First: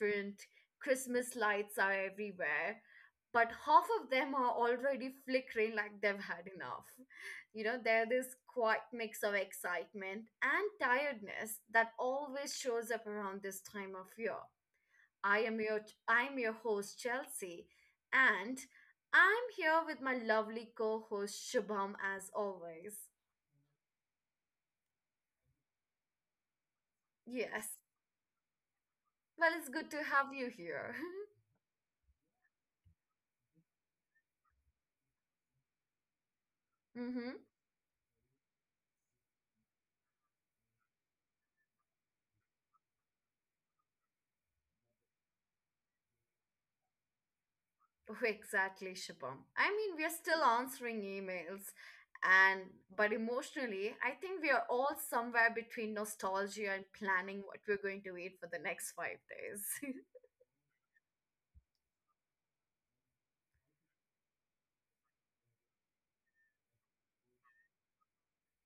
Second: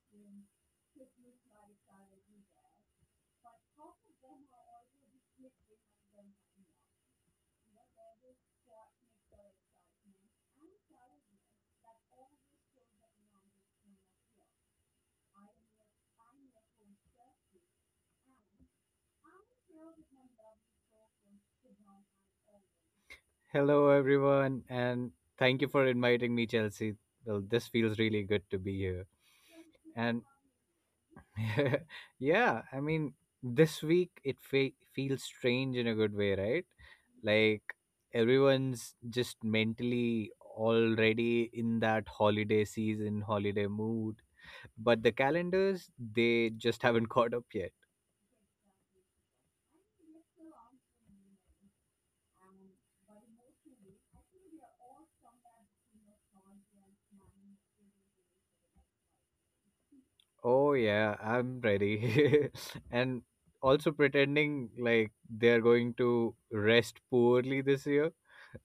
different. Christmas lights are everywhere, but half of them are already flickering like they've had enough. You know, there's this quiet mix of excitement and tiredness that always shows up around this time of year. I am your I'm your host Chelsea and I'm here with my lovely co-host Shubham as always. Hello, everyone, and thank you for inviting me, Chelsea. Well, this Yes. feels really good to be here. Well, it's good to And have you here. yeah, I mean, this week it feels strange in a good way, right? Mm-hmm. Like everyone's just mentally already in that holiday season, holiday mood, but the calendars, they just haven't caught up yet. Oh, exactly, Shubham. I mean, we are still answering emails, and but emotionally, I think we are all somewhere between nostalgia and planning what we're going to eat for the next 5 days. Oh yeah, I'm ready. and Also pretending like they're going to rest poorly this year.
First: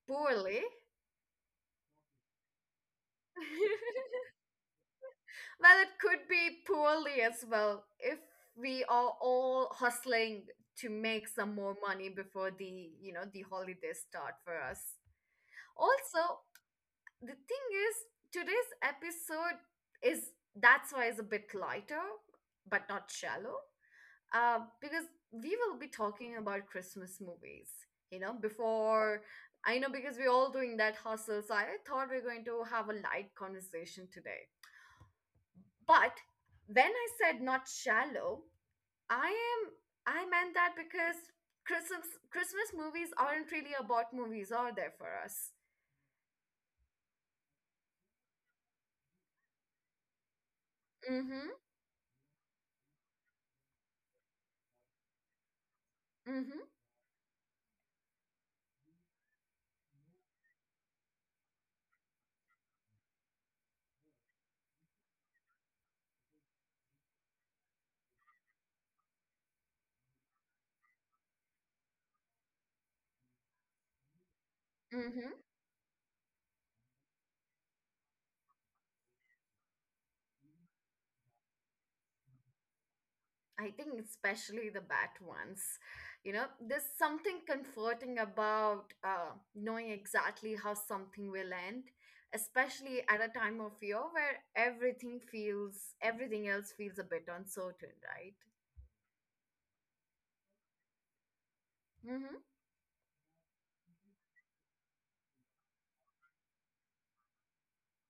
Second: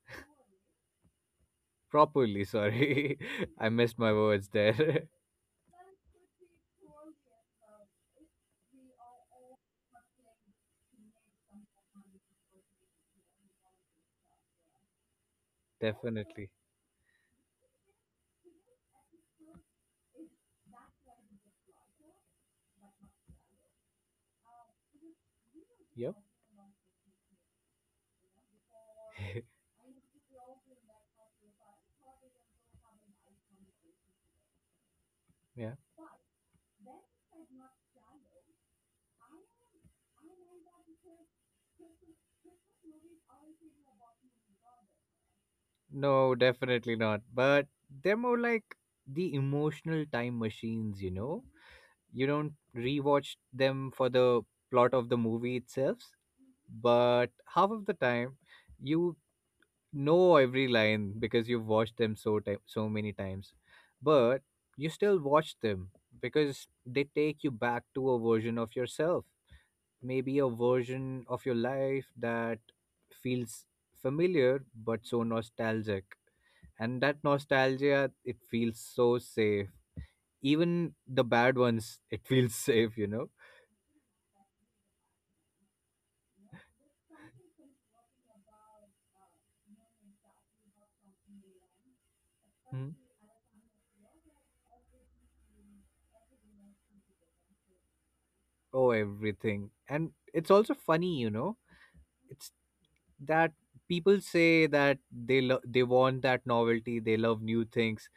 Poorly. Properly, sorry. I missed my words there. Well, it could be poorly as well if we are all hustling to make some more money before the holidays start for us. Also, Definitely. the thing is, today's episode is that's why it's a bit lighter, but not shallow, because we will be Yep. talking about Christmas movies. You know, before I know because we're all doing that hustle, so I thought we're going to have a light conversation today Yeah. but when I said not shallow, I am I meant that because Christmas movies aren't really about movies, are they for us? No, definitely not. But they're more like the emotional time machines, you know? Mm-hmm. You don't rewatch them for the plot of the movie itself, Mm-hmm. but half of the time you know every line because you've watched them so so many times, but you still watch them because they take you back to a version of yourself, maybe a version of your life that feels familiar but so Mm-hmm. nostalgic. And that nostalgia, it feels so safe. Even the bad ones, it feels safe. I think especially the bad ones. You know, there's something comforting about knowing exactly how something will end, Mhm. especially at a time of year where everything else feels a bit uncertain, right? Oh everything. And it's also funny, Mm-hmm. it's that people say that they they want that novelty, they love new things,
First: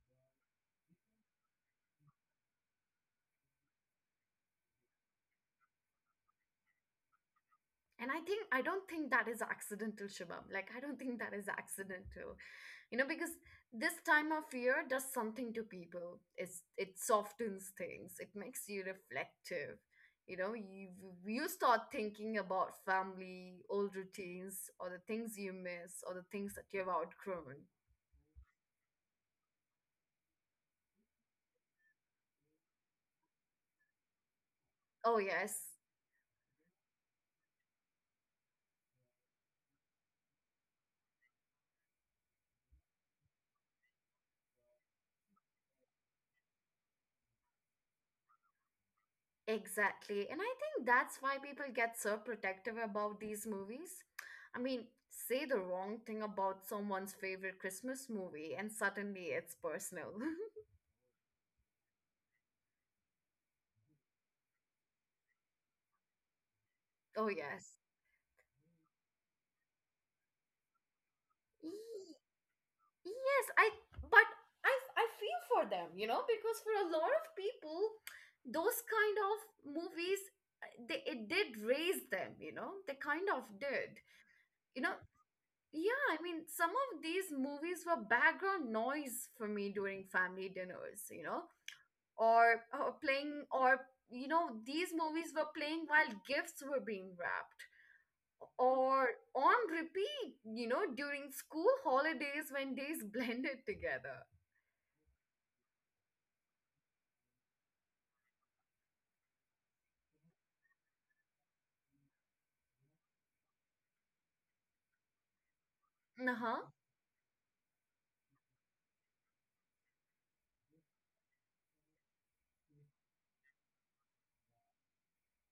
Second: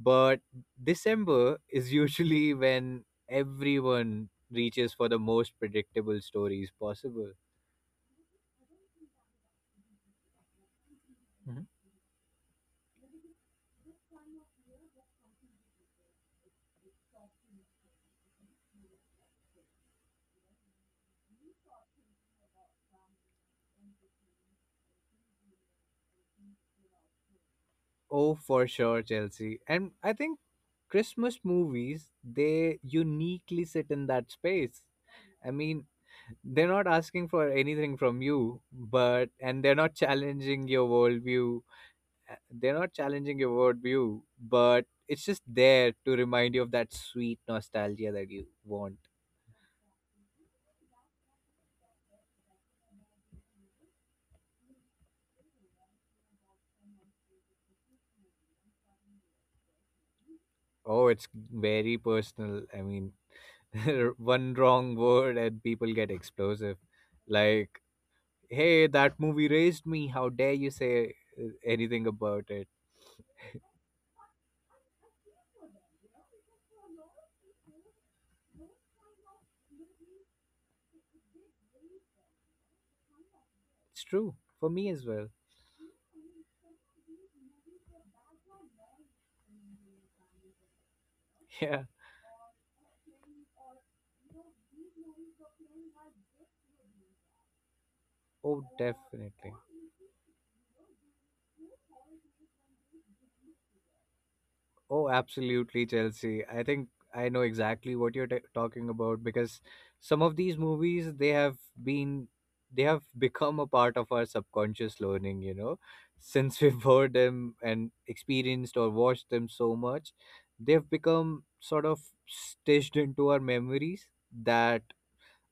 but December is usually when everyone reaches for the most predictable stories possible. And I don't think that is accidental, Shubham. Like I don't think that is Mhm. accidental. You know, because this time of year does something to people. It softens things. It makes you reflective. You know, you start thinking about family, old routines, or the things you miss, or the things that you've outgrown. Oh for sure, Chelsea. And I think Christmas movies, they uniquely sit in that space. Oh I yes, mean, they're not asking for anything from you, but and they're not challenging your worldview. They're not challenging your worldview, but it's just there to remind you of that sweet nostalgia that you want. exactly. And I think that's why people get so protective about these movies. I mean, say the wrong thing about someone's favorite Christmas movie, and suddenly it's personal. Oh, it's very personal. I mean, one wrong word and people get explosive. Oh, yes. Like, hey, that movie raised me. How dare you say anything Ye- about it? Yes, but I feel for them, you know, because for a lot of people, those kind of movies, it did raise them, you know, they kind of did. It's true for You me know, as well. yeah, I mean, some of these movies were background noise for me during family dinners, you know, Yeah. You know, these movies were playing while gifts were being wrapped, Oh, or definitely. on repeat, you know, during school holidays when days blended together. Oh, absolutely, Chelsea. I think I know exactly what you're talking about because some of these movies, they have been, they have become a part of our subconscious learning, you know, Uh since huh. we've heard them and experienced or watched them so much, they've become sort of stitched into our memories that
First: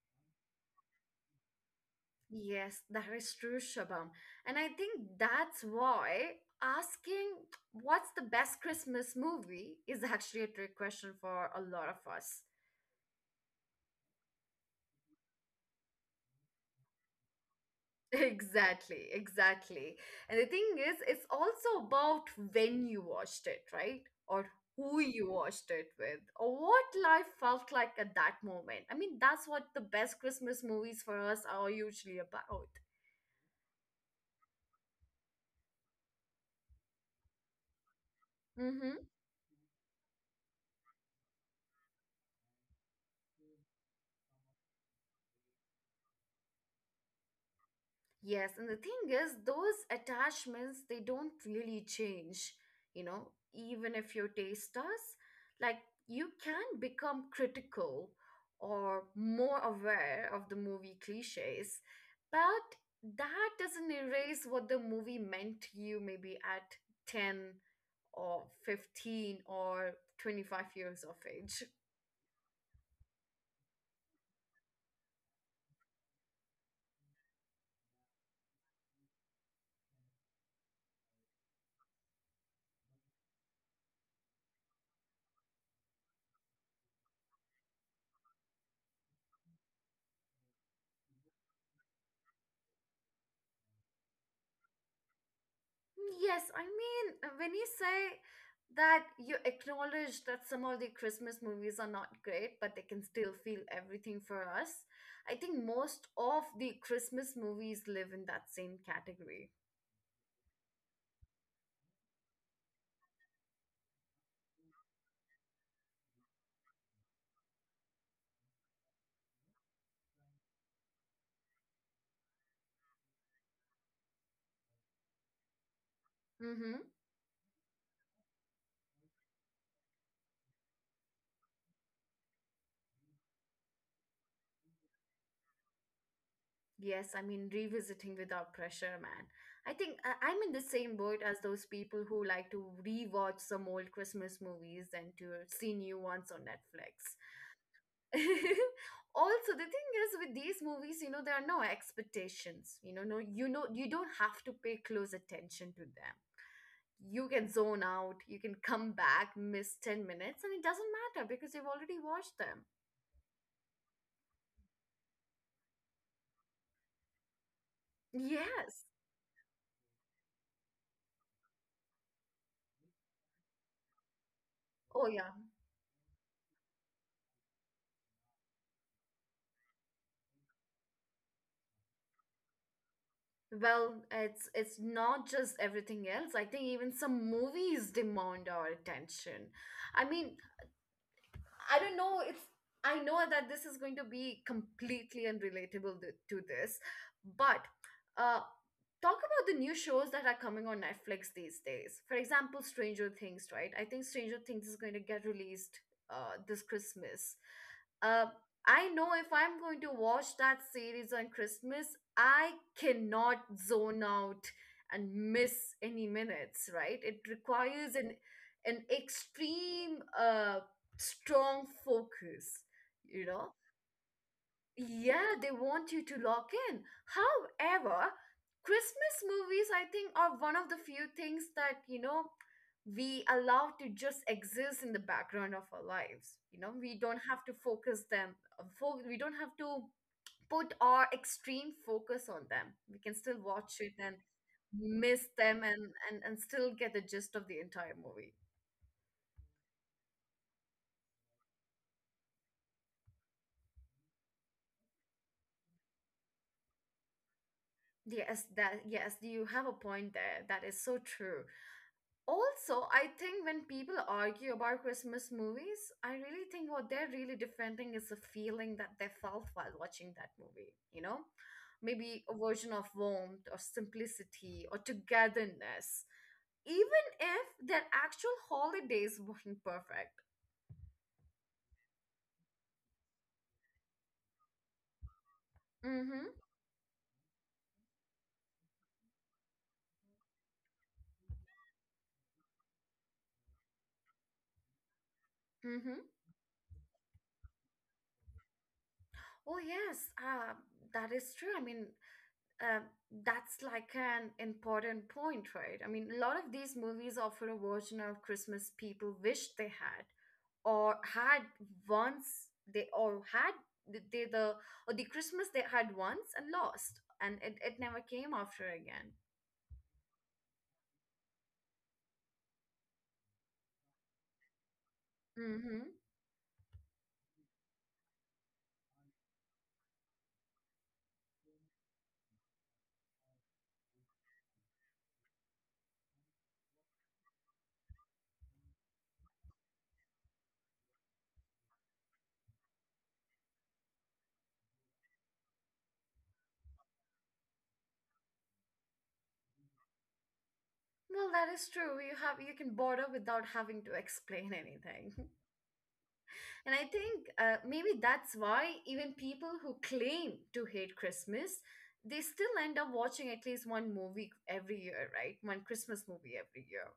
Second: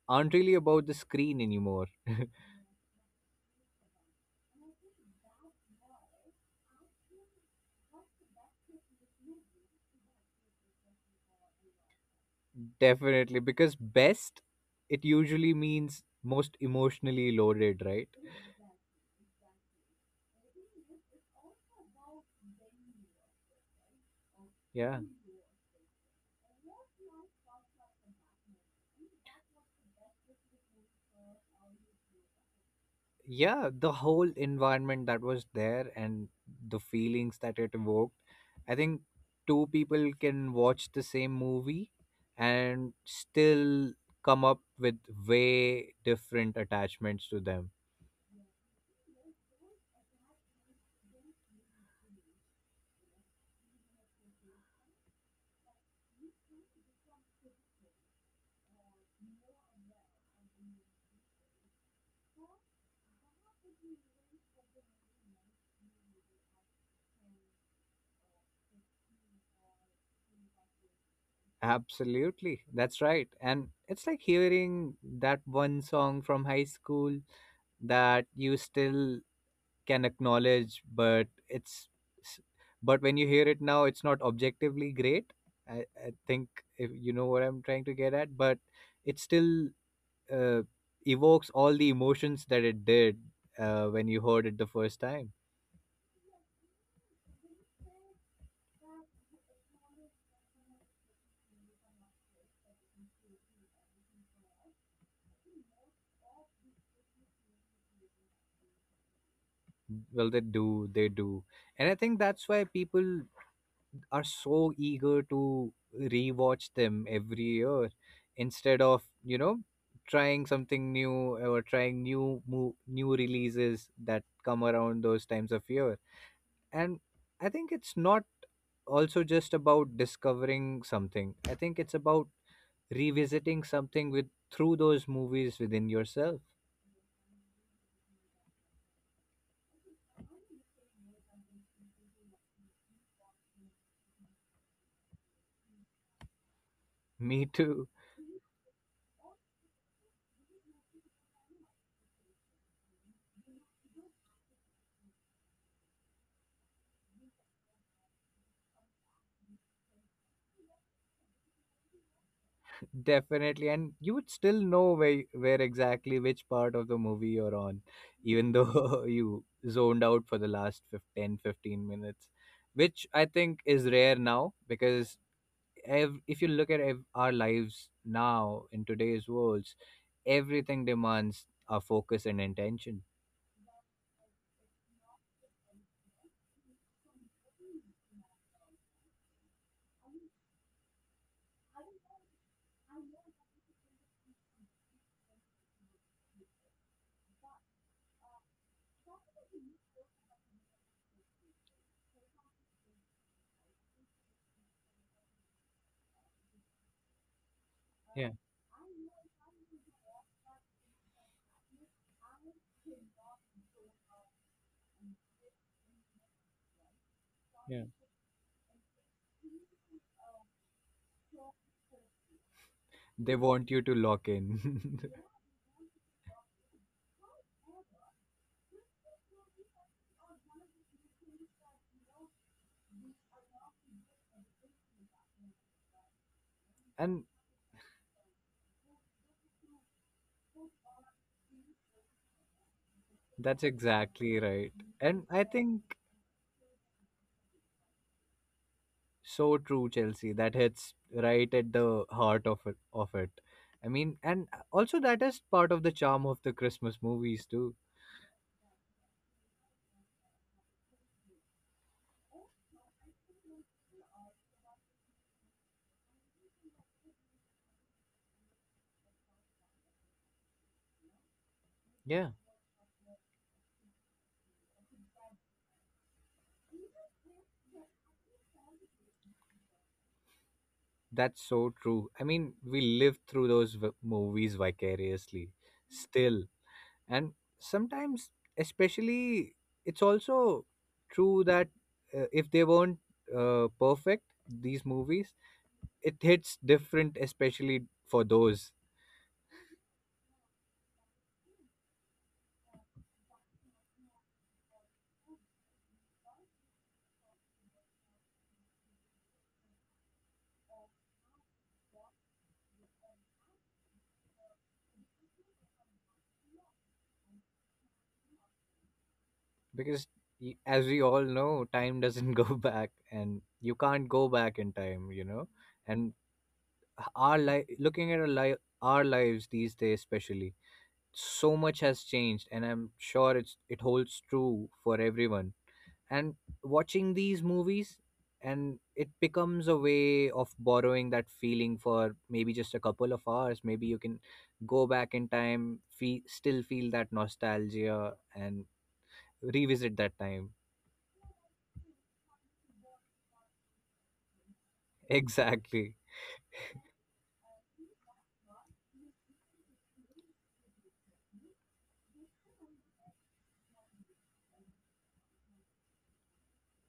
aren't really about the screen anymore. Yes, that is true, Shabam. And I think that's why asking what's the best Christmas movie is actually a trick question for a lot of us. Definitely, because best, it usually means most emotionally loaded, right? Exactly, exactly. And the thing is, it's also about when you watched it, right? Or who Yeah. you watched it with, or what life felt like at that moment. I mean, that's what the best Christmas movies for us are usually about. Yeah, the whole environment that was there and the feelings that it evoked. I think Mm-hmm. two people can watch the same movie and still come up with way different attachments to them. Yes, and the thing is, those attachments, they don't really change, you know, even if your taste does. Like, you can become critical or more aware of the movie cliches, but that doesn't erase what the movie meant to you maybe at 10 or 15 or 25 years of age. Absolutely, that's right. And it's like hearing that one song from high school that you still can acknowledge, but it's s- but when you hear it now, it's not objectively great. I think, if you know what I'm trying to get at, but it still uh, evokes all the emotions that it did when you heard it the first time. Mm, yes, I mean, when you say that you acknowledge that some of the Christmas movies are not great, but they can still feel everything for us, I think most of the Christmas movies live in that same category. Well, they do, they do. And I think that's why people are so eager to rewatch them every year instead of, you know, trying something new or trying new new releases that come around those times of year. Mm-hmm. And I think it's not also just about discovering something. I think it's about revisiting something with, through those movies within yourself. Yes, I mean, revisiting without pressure, man. I'm in the same boat as those people who like to rewatch some old Christmas movies than to see new ones on Netflix. Me too. Also, the thing is with these movies, you know, there are no expectations. You know, you don't have to pay close attention to them. You can zone out, you can come back, miss 10 minutes, and it doesn't matter because you've already watched them. Definitely, and you would still know where exactly which part of the movie you're on, even Yes. though you zoned out for the last 10, 15 minutes, which I think is rare now Oh because yeah. If you look at our lives now in today's worlds, everything demands our focus and intention. Well, it's not just everything else. I think even some movies demand our attention. I mean, I don't know. It's I know that this is going to be completely unrelatable to this, but uh, talk about the new shows that are coming on Netflix these days. For example, Stranger Things, right? I think Stranger Things is going to get released this Christmas. Uh, Yeah, I know if I'm going to watch that series on Christmas, I cannot zone out and miss any minutes, right? It yeah. requires an extreme strong focus, you They know. want you to lock in, Yeah, they want you to lock in. However, Christmas movies, I think, are one of the few things that, you know, we allow to just exist in the background of our lives. You know, we don't and have to focus them, we don't have to put our extreme focus on them. We can still that's watch it and exactly right. miss And I them, think, and still get the gist of the entire movie. so true, Chelsea. That hits right at the heart of it. I mean, and also that is part of the charm of the Christmas movies too. Yes, that yes you have a point there, that is so true. Also, I think when people argue about Christmas movies, I really think what they're really defending is the feeling that they felt while watching that movie, you know? Maybe Yeah, a version of warmth or simplicity or togetherness, even if their actual holidays weren't perfect. that's so true. I mean, we live through those movies vicariously, Mm hmm. still, and sometimes, especially, it's also true that if they weren't perfect, these movies, Mm hmm. it hits different, especially for those. Oh, yes, that is true. I mean, uh, that's like an important point, right? I mean, a lot of these movies offer a version of Christmas people wish they had or had once they or had th- they the or the Christmas they had once and lost and it never came after again. Because as we all know, time doesn't go back and you can't go back in time, you know. Mm-hmm. And our life, looking at our lives these days especially, so much has changed, and I'm sure it's, it holds true for everyone. And watching these movies, and it becomes a way of borrowing that feeling for maybe just a couple of hours. Maybe you can go back in time, still feel that nostalgia and revisit that time. Well, that is true. You can border without having to explain anything. Exactly. And I think maybe that's why even people who claim to hate Christmas, they still end up watching at least one movie every year, right? One Christmas movie every year.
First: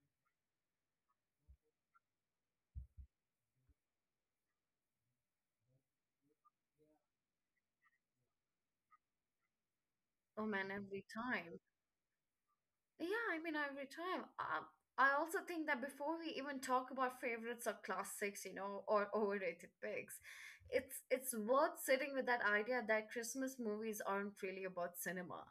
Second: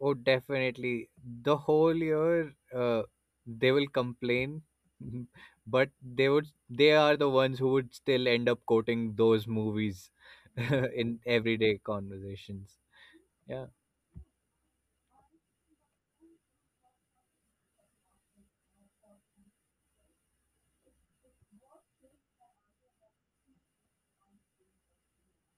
Oh, definitely. The whole year, they will complain, but they are the ones who would still end up quoting those movies Oh man, every in time. everyday conversations. Yeah, I mean, Yeah. every time. I also think that before we even talk about favorites or classics, you know, or overrated picks, it's worth sitting with that idea that Christmas movies aren't really about cinema.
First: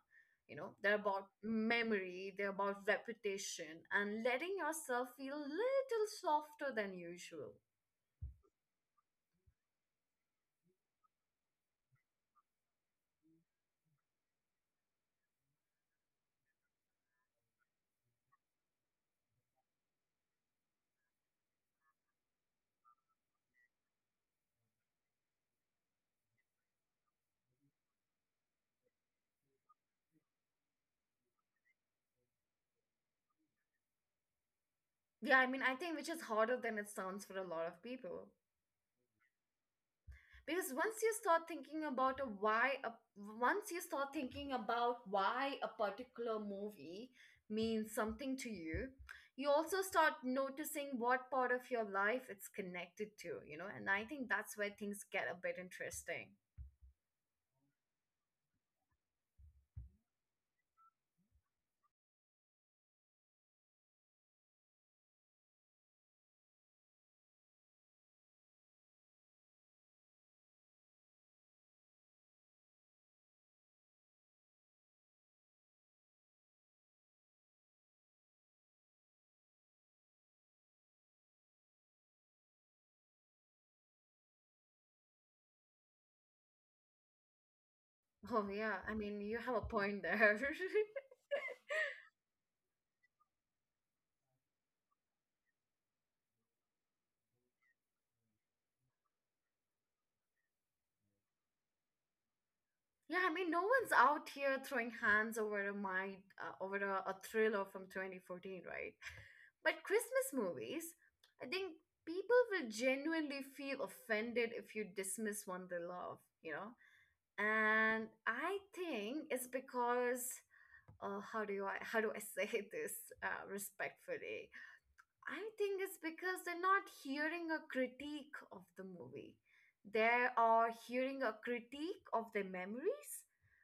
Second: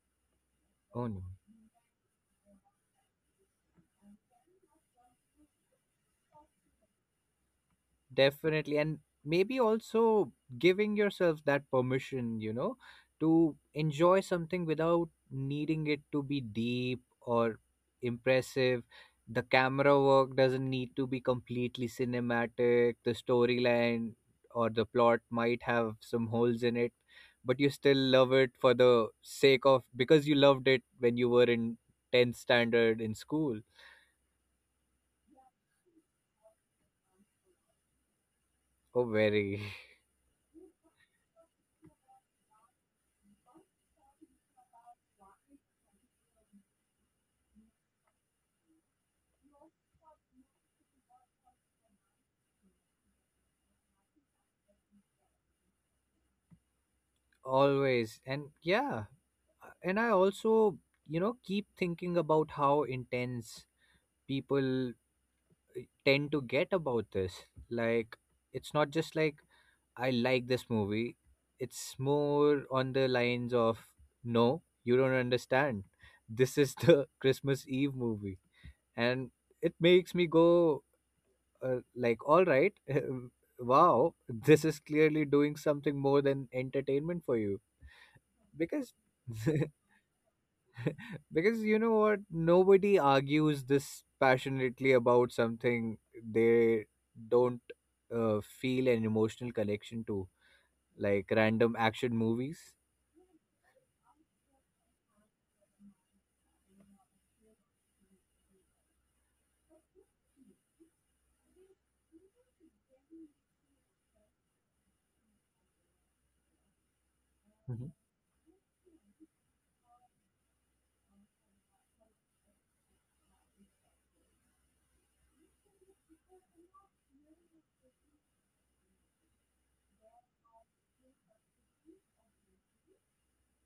You know, they're Oh no. about memory, they're about reputation, and letting yourself feel a little softer than usual. Definitely. And maybe also giving yourself that permission, you know, to enjoy something without needing it to be deep or impressive. The camera work doesn't need to be completely cinematic. The storyline or the plot might have some holes in it, but you still love it for the sake of, because you loved it when you were in 10th standard in school. Yeah, I mean, I think which is harder than it sounds for a lot of people. Oh, very. Because once you start thinking about why a particular movie means something to you, you also start noticing what part of your life it's connected to, you know, and I think that's where things get a bit interesting. Always. And yeah. And I also, you know, keep thinking about how intense people tend to get about this. Like, it's not just like, I like this movie. It's more on the lines of, no, you don't understand, this is the Christmas Eve movie. And it makes me go, like, all right, wow, this is clearly doing something more than entertainment for you. Oh yeah, Because I mean, you have a point there. because you know what, nobody argues this passionately about something they don't feel an emotional connection to, like random action movies. Yeah, I mean, no one's out here throwing hands over over a thriller from 2014, right? But Christmas movies, I think people will genuinely feel offended if you dismiss one they love, you know? Mhm. And I think it's because, how do I say this respectfully? I think it's because they're not hearing a critique of the movie. They are hearing a critique of their memories.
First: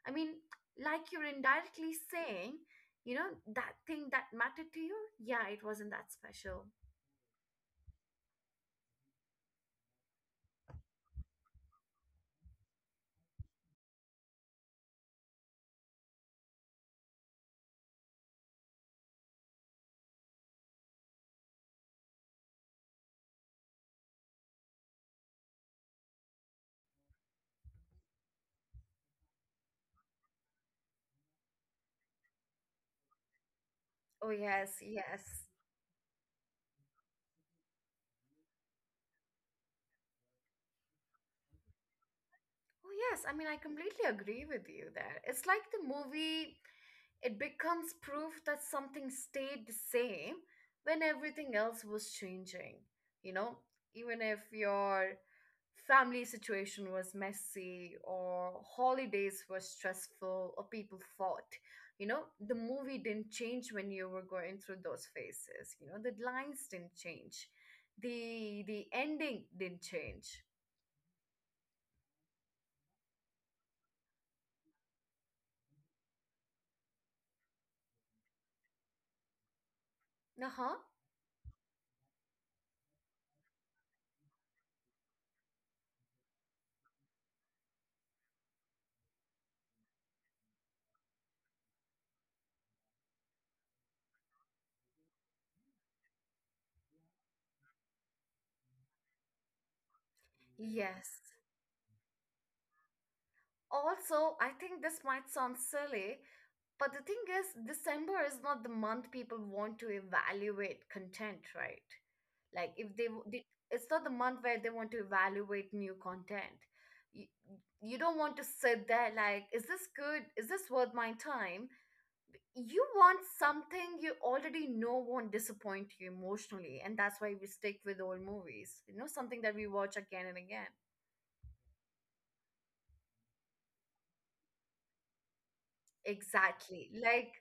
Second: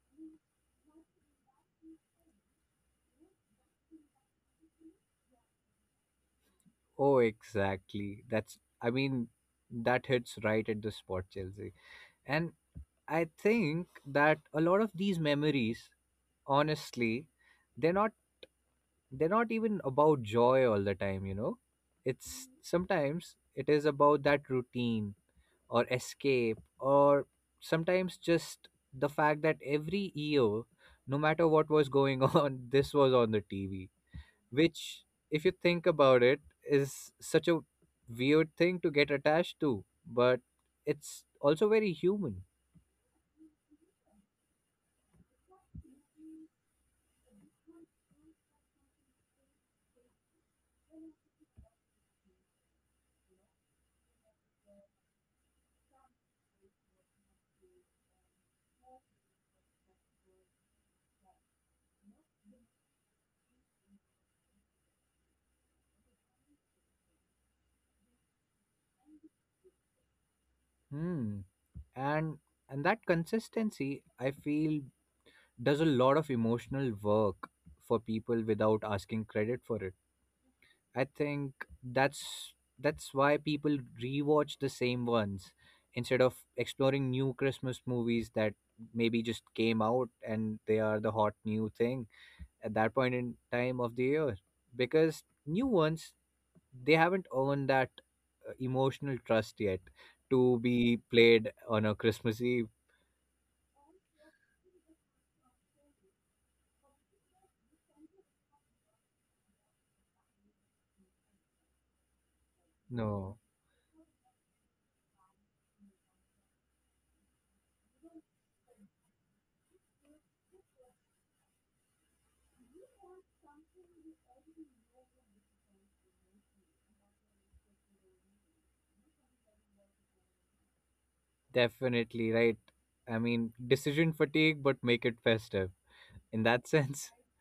I mean, like you're indirectly saying, you know, that thing that mattered to you, yeah, it wasn't that special. Oh exactly, that's, I mean, that hits right at the spot, Chelsea. And I think that a lot of these memories, honestly, they're not they're not even about joy all the time, you know. It's sometimes it is about that routine or escape, or sometimes just the fact that every year, no matter what was going on, this was on the TV, Oh, yes, which, yes. if you think about it, is such a weird thing to get attached to, but it's also very human. Oh, yes. I mean, I completely agree with you there. It's like the movie. It becomes proof that something stayed the same when everything else was changing. You know, even if your family situation was messy or holidays were stressful or people fought, you know, the movie didn't change when you were going through those phases. You know, the lines didn't change. The ending didn't change. Hmm. and and that consistency, I feel, does a lot of emotional work for people without asking credit for it. Uh-huh. I think that's that's why people rewatch the same ones instead of exploring new Christmas movies that maybe just came out and they are the hot new thing at that point in time of the year, because new ones, they haven't earned that emotional trust yet to be Yes. played on a Christmas Eve. Also, I think this might sound silly, but the thing is, December is not the month people want to evaluate content, right? Like if they, w- No, they It's not the month where they want to evaluate new content. You, you don't want to sit there like, is this good? Is this worth my time? You want something you already know won't disappoint you emotionally, and that's why we stick with old movies. You know, something that we watch again and again. definitely right. I mean, decision fatigue, but make it festive in that Exactly. sense. Like,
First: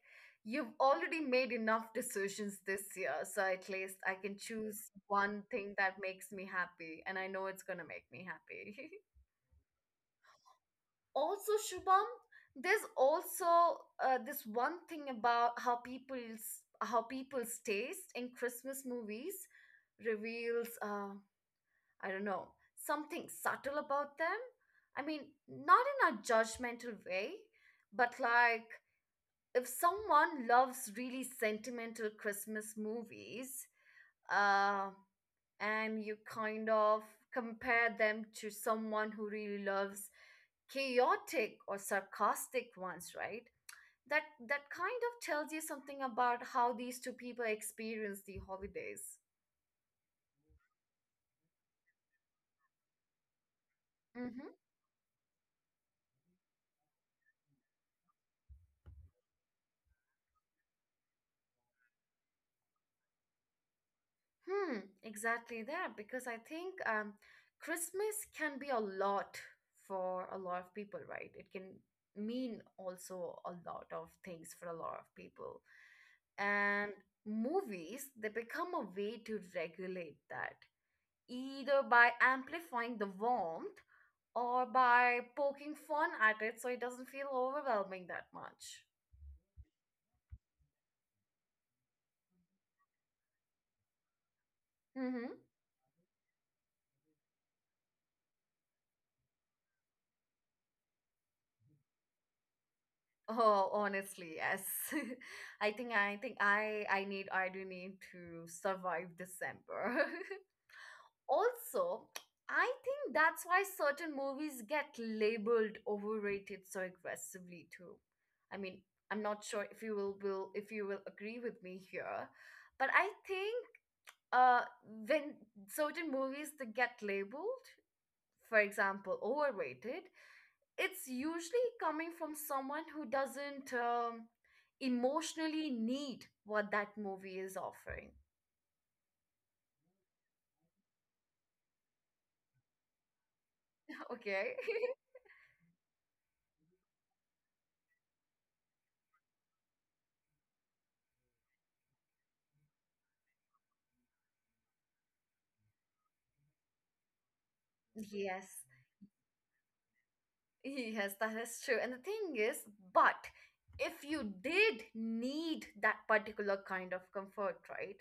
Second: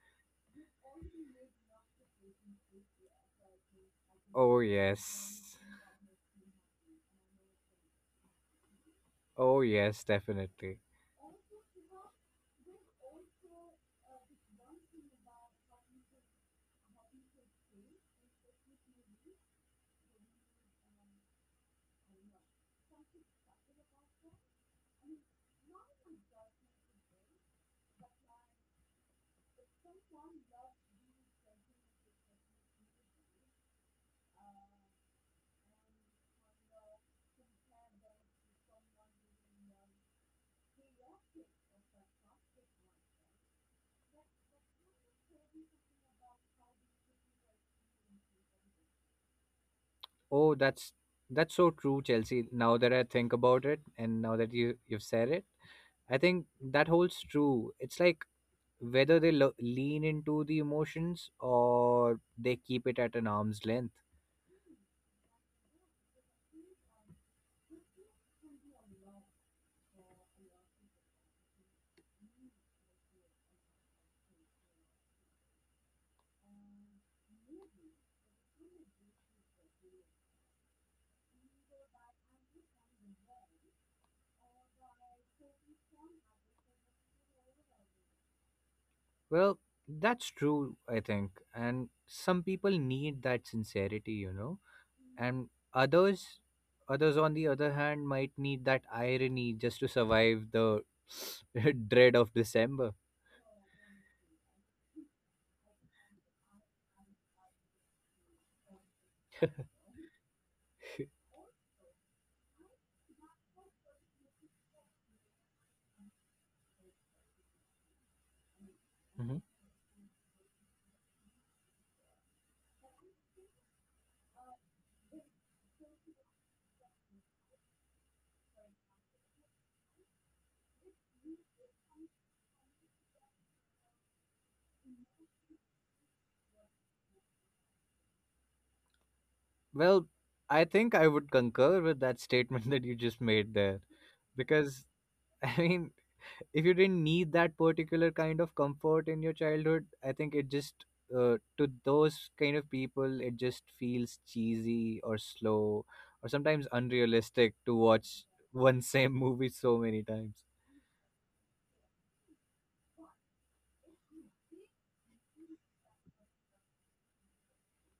you've already made enough decisions this year, so at least I can Oh, choose one yes. thing that makes me happy, and I know it's gonna make me happy. Oh yes, definitely. Also, Shubham, there's also this one thing about how people's taste in Christmas movies reveals, I don't know, something subtle about them. I mean, not in a judgmental way, but like, if someone loves really sentimental Christmas movies, uh, and you kind of compare them to someone who really loves chaotic or sarcastic ones, right? That that kind of tells you something about how these two people experience the holidays. Oh, that's so true, Chelsea. Now that I think about it, and now that Mm-hmm. You've said it, I think that holds true. It's like whether they lean into the emotions or they keep it at an arm's length. Hmm, exactly that. Because I think Christmas can be a lot for a lot of people, right? It can mean also a lot of things for a lot of people. And movies, they become a way to regulate that, either by amplifying the warmth or by poking fun at it so it doesn't feel overwhelming that much. Well, that's true, I think. And some people need that sincerity, you know, Mm-hmm. and others, others on the other hand might need that irony just to survive the dread of December. Oh, honestly, yes. I think I do need to survive December. Also, I think that's why certain movies get labeled overrated so aggressively too. I mean, I'm Mm-hmm. not sure if you will if you will agree with me here, but I think uh when certain movies that get labeled, for example, overrated, it's usually coming from someone who doesn't emotionally need what that movie is offering. Well, I think I would concur with that statement that you just made there. Okay. Because, I mean, if you didn't need that particular kind of comfort in your childhood, I think it just, to those kind of people, it just feels cheesy or slow or sometimes unrealistic to watch Yes, one same movie so many times. yes, that is true. And the thing is, but if you did need that particular kind of comfort, right?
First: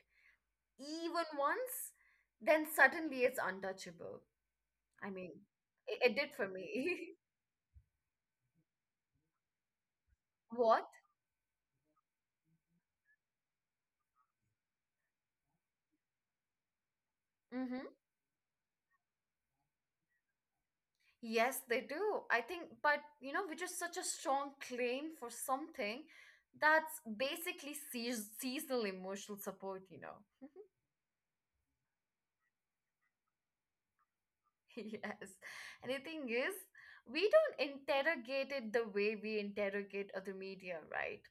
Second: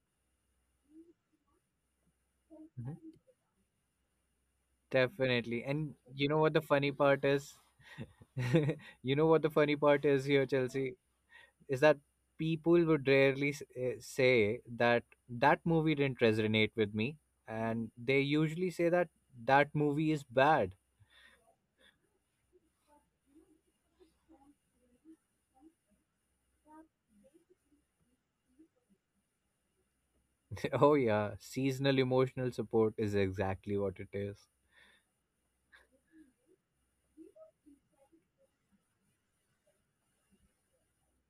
Even once, then suddenly Mhm. it's untouchable. I mean, Definitely. And it you did know for what the funny me. part is? You know what the funny part is here, What? Chelsea? Is that people would rarely say that that movie didn't resonate with me, Mm-hmm. and they usually say that that movie is bad. Yes, they do. I think, but you know, which is such a strong claim for something that's basically seasonal emotional support. Oh yeah, seasonal emotional support is exactly what it is. Yes. And the thing is, we don't interrogate it the way we interrogate other media, right?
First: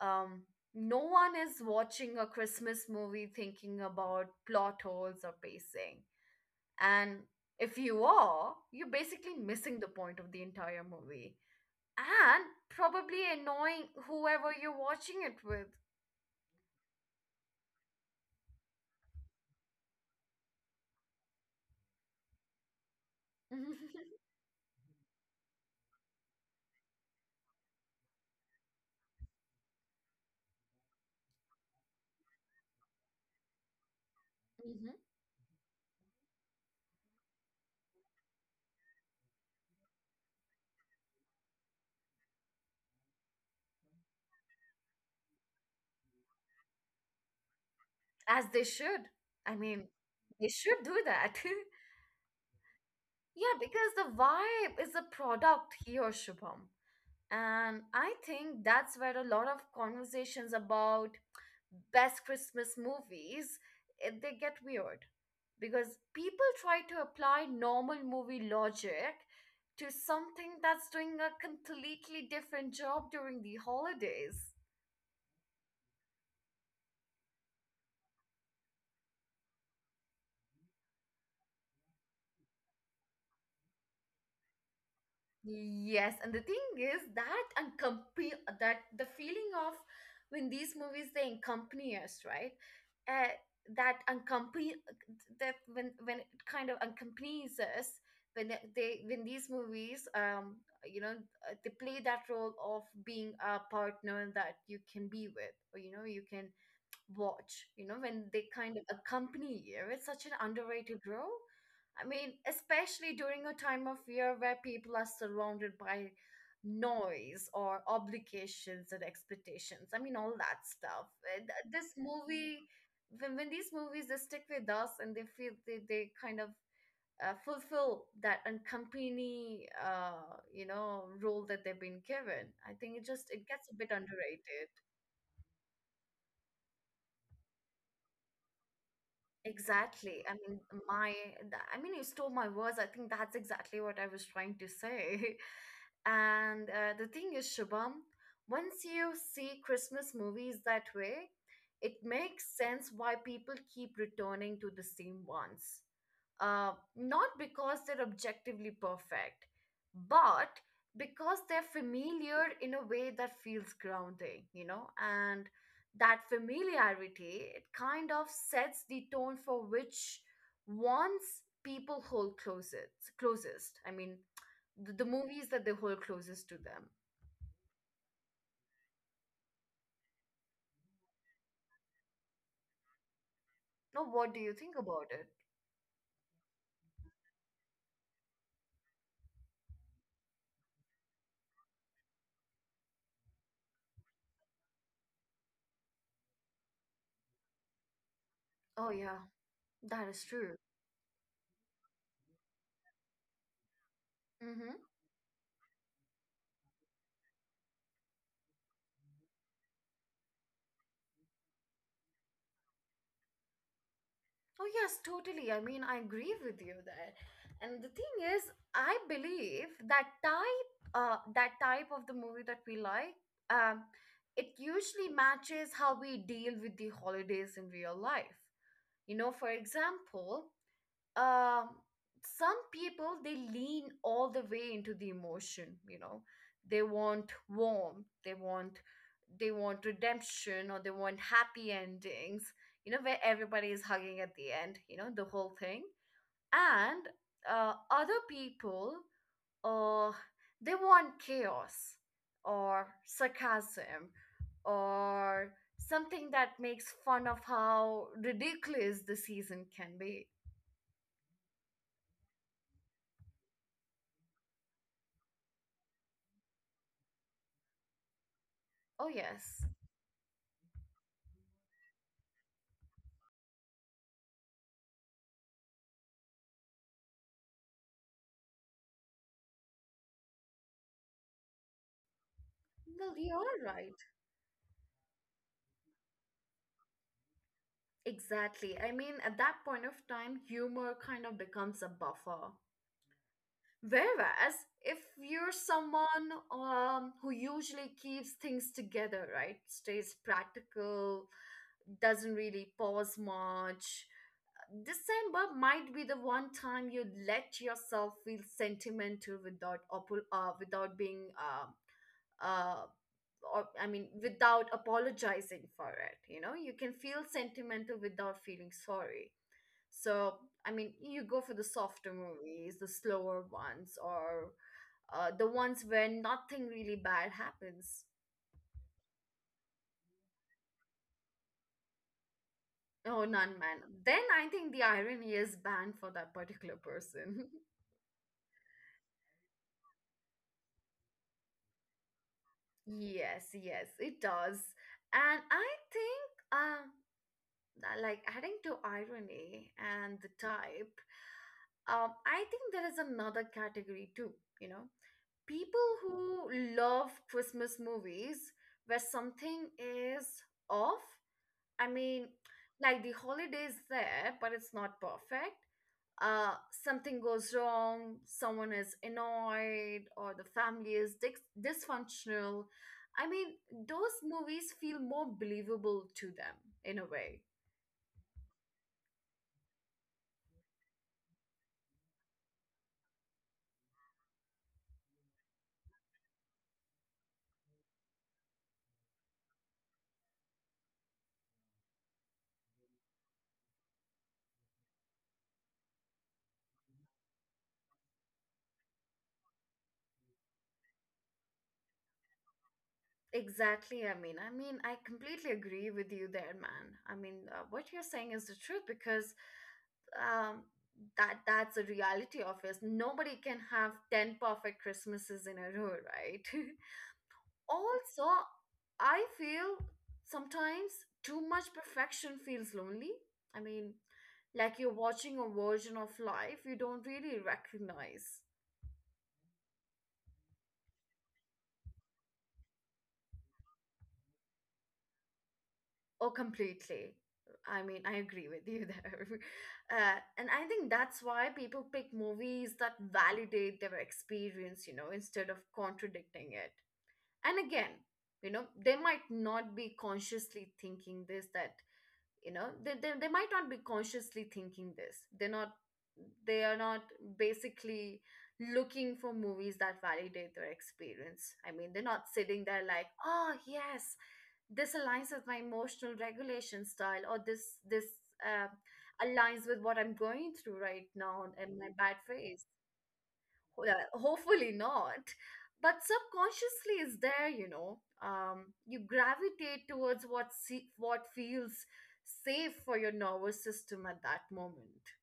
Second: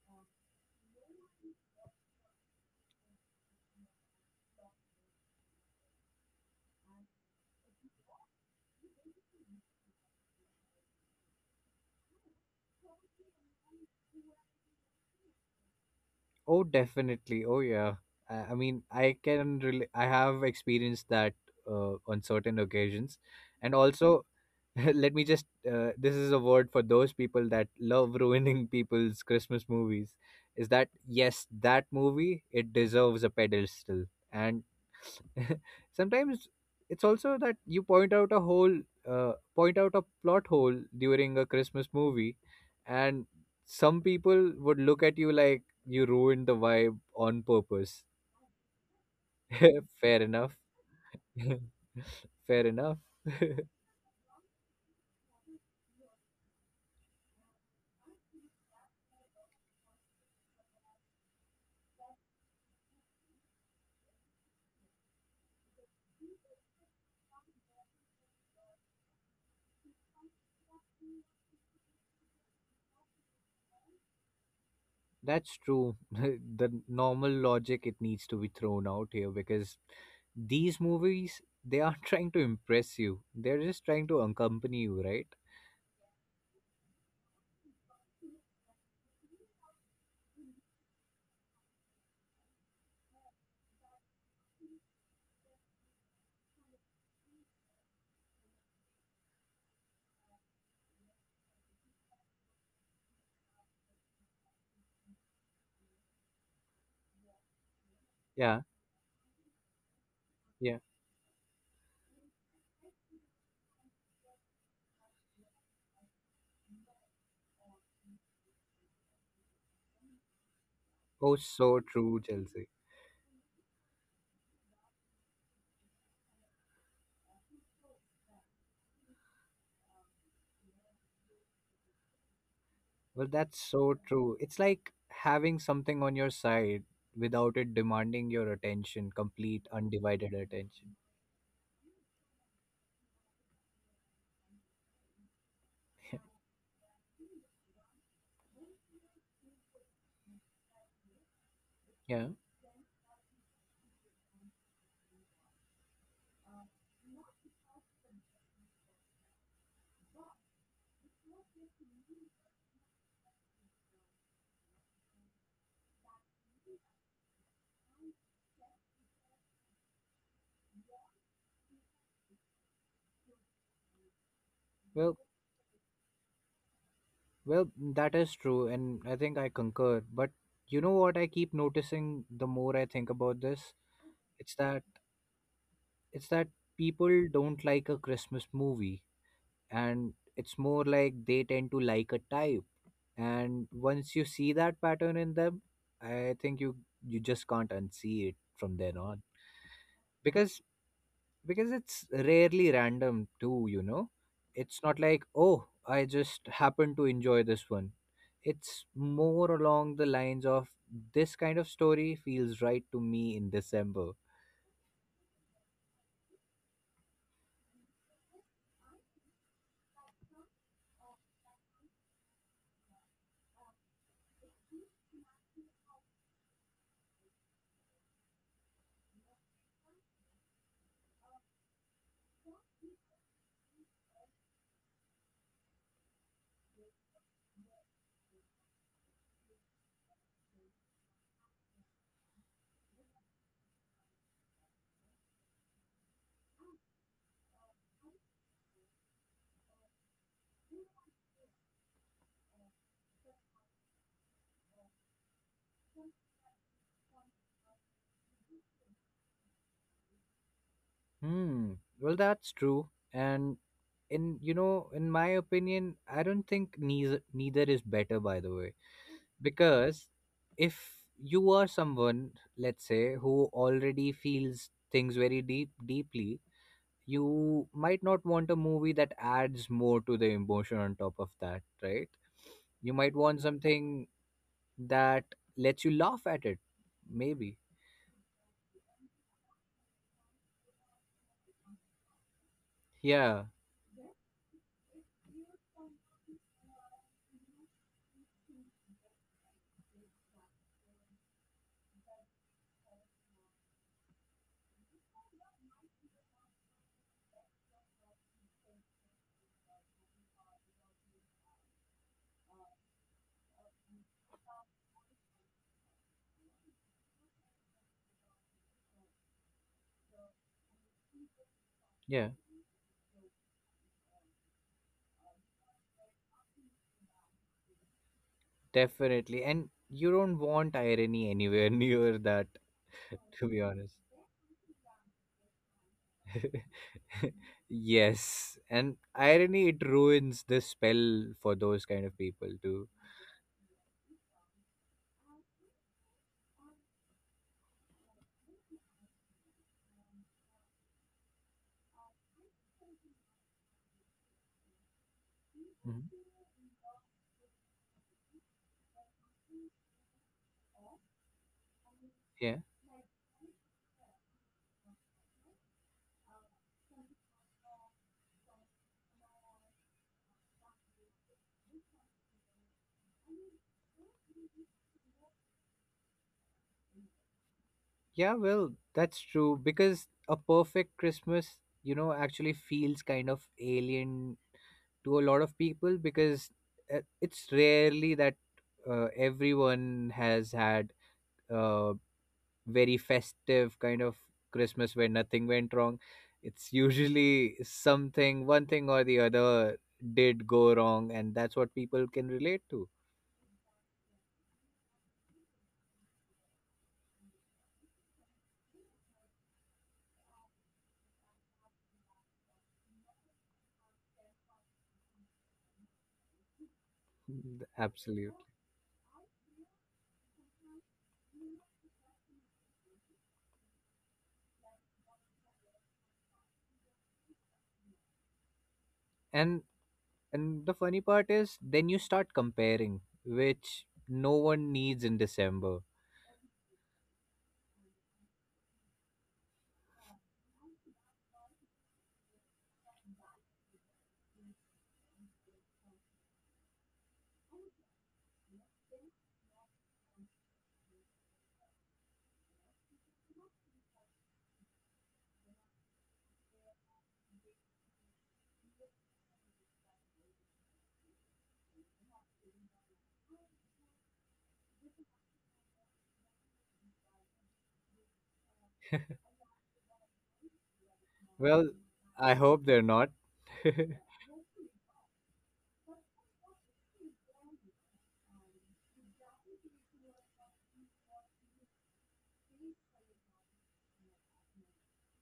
Um, no one is watching a Christmas movie thinking about plot holes or pacing. And if you are, you're basically missing the point of the entire movie and probably annoying whoever you're watching it with. Oh definitely, oh yeah, I mean, I can really, I have experienced that on certain occasions. And also, let me just, this is a word for those people that love ruining people's Christmas movies. Is that, yes, that movie, it deserves a pedestal. And Mhm. sometimes it's also that you point out a hole, point out a plot hole during a Christmas movie, and some people would look at you like you ruined the vibe on purpose. As they should. I mean, Fair they enough. should do that. Fair enough. Yeah, because the vibe is a product here, Shubham. And I think that's where a lot of conversations about best Christmas movies, they get weird because people try to apply normal movie logic to something that's doing a completely different job during the holidays. That's true. The normal logic, it needs to be thrown out here because these movies, they aren't trying to impress you. They're just trying to accompany you, right? Yes, and the thing is that and company that the feeling of when these movies they accompany us, right? Uh, that accompany that when it kind of accompanies us when these movies you know they play that role of being a partner that you can be with or you know you can watch, you know, when they Yeah, kind of accompany you. It's such an yeah. underrated role. Especially during a time of year where people are surrounded by noise or obligations and expectations. I mean, all that stuff. Oh, so This true, movie, Chelsea. when, these movies, they stick with us and they feel they kind of fulfill that accompany, you know, role that they've been given. I think it just, Well, it that's gets a bit so true. It's underrated. like having something on your side without it demanding your attention, complete Exactly. Undivided attention. my, I mean, you stole my words. I think that's exactly what I was trying to say. And the thing is, Shubham, once you see Christmas movies that way, it Yeah. makes sense why people keep returning to the same ones. Uh, Not because they're objectively perfect, but because they're familiar in a way that feels grounding, you know? And that familiarity it kind of sets the tone for which ones people hold closest closest I mean the Well, movies that they hold closest to them. well, that is true and I think I concur, but you know what I keep noticing the more I think about this? Now, what do you It's think that, about it? it's that people don't like a Christmas movie, and it's more like they tend to like a type. And once you see that pattern in them, I think you just can't unsee it from Oh then yeah, on. that is because true. because it's rarely random too, it's Mm-hmm. not like, oh, I just happen to enjoy this one. It's more along the lines of, this kind of story feels right to me in December. Oh yes, totally. I agree with you there. And the thing is, I believe that type of the movie that we like um, it usually matches how we deal with the holidays in real life, you know. For example, um some people, they lean all the way into the emotion, you know. they want warmth they want they want redemption, or they want happy endings, you know, where everybody is hugging at the end, you know, the whole thing. And other people, or they want chaos, or sarcasm, or something that makes fun of how ridiculous the season can be. hmm well, that's true. And in you know in my opinion, I don't think neither is better, by the way. Oh, yes. Because if you are someone, let's say, who already feels things very deeply, you might not want a movie that adds more to the emotion on top of that, right? You might Well, want you're right. something that lets you laugh at it, maybe. Exactly. I mean, at that point of time, humor kind of becomes a buffer. Yeah Whereas, if you're someone who usually keeps things together, right, stays practical, doesn't really pause much, December might be the one time you let yourself feel sentimental without oppo- without being uh, or, I mean without apologizing for it. You know, you can feel sentimental without feeling sorry. So you go for the softer yeah. movies, the slower ones, or the ones where nothing really bad happens. Definitely, and you don't want irony anywhere near that, Oh, to be none, man. honest. Then I think the irony is banned for that particular person. Yes, and irony, it ruins the spell for those kind of people too. Yes, yes, it does. And I think, like adding to irony and the type, I think there is another category too, you know, people Mhm. who love Christmas movies where something is off. I mean, Yeah. like the holiday is there, but it's not perfect. Uh, Something goes wrong, someone is annoyed, or the family is dysfunctional. I mean, those movies feel more believable to them in a way. Yeah, well, that's true, because a perfect Christmas, you know, actually feels kind of alien to a lot of people. Because it's rarely that everyone has had uh, very festive kind of Christmas where nothing went wrong. It's usually something, one thing or the other did go wrong, and that's what people can relate to. Exactly. I completely agree with you there, man. What you're saying is the truth because um, that's the reality of us. Nobody can have ten perfect Christmases in a row, right? Mm, Also, absolutely. I feel sometimes too much perfection feels lonely. I mean, like you're watching a version of life you don't really recognize And and the funny part is then you start comparing, which no one needs in December. or completely. I agree with you there. And I think that's why people pick movies that validate their experience, you know, instead of contradicting it. And again, you know, they might not be consciously thinking this that they might not be consciously thinking this. They are not basically looking for movies that validate their experience. They're not sitting there like, oh yes, this aligns with my emotional regulation style, or this uh, aligns with what I'm going through right now Well, and my bad I phase. hope they're not. Yeah, hopefully not. But subconsciously is there, you know. You gravitate towards what feels safe for your nervous system at that moment.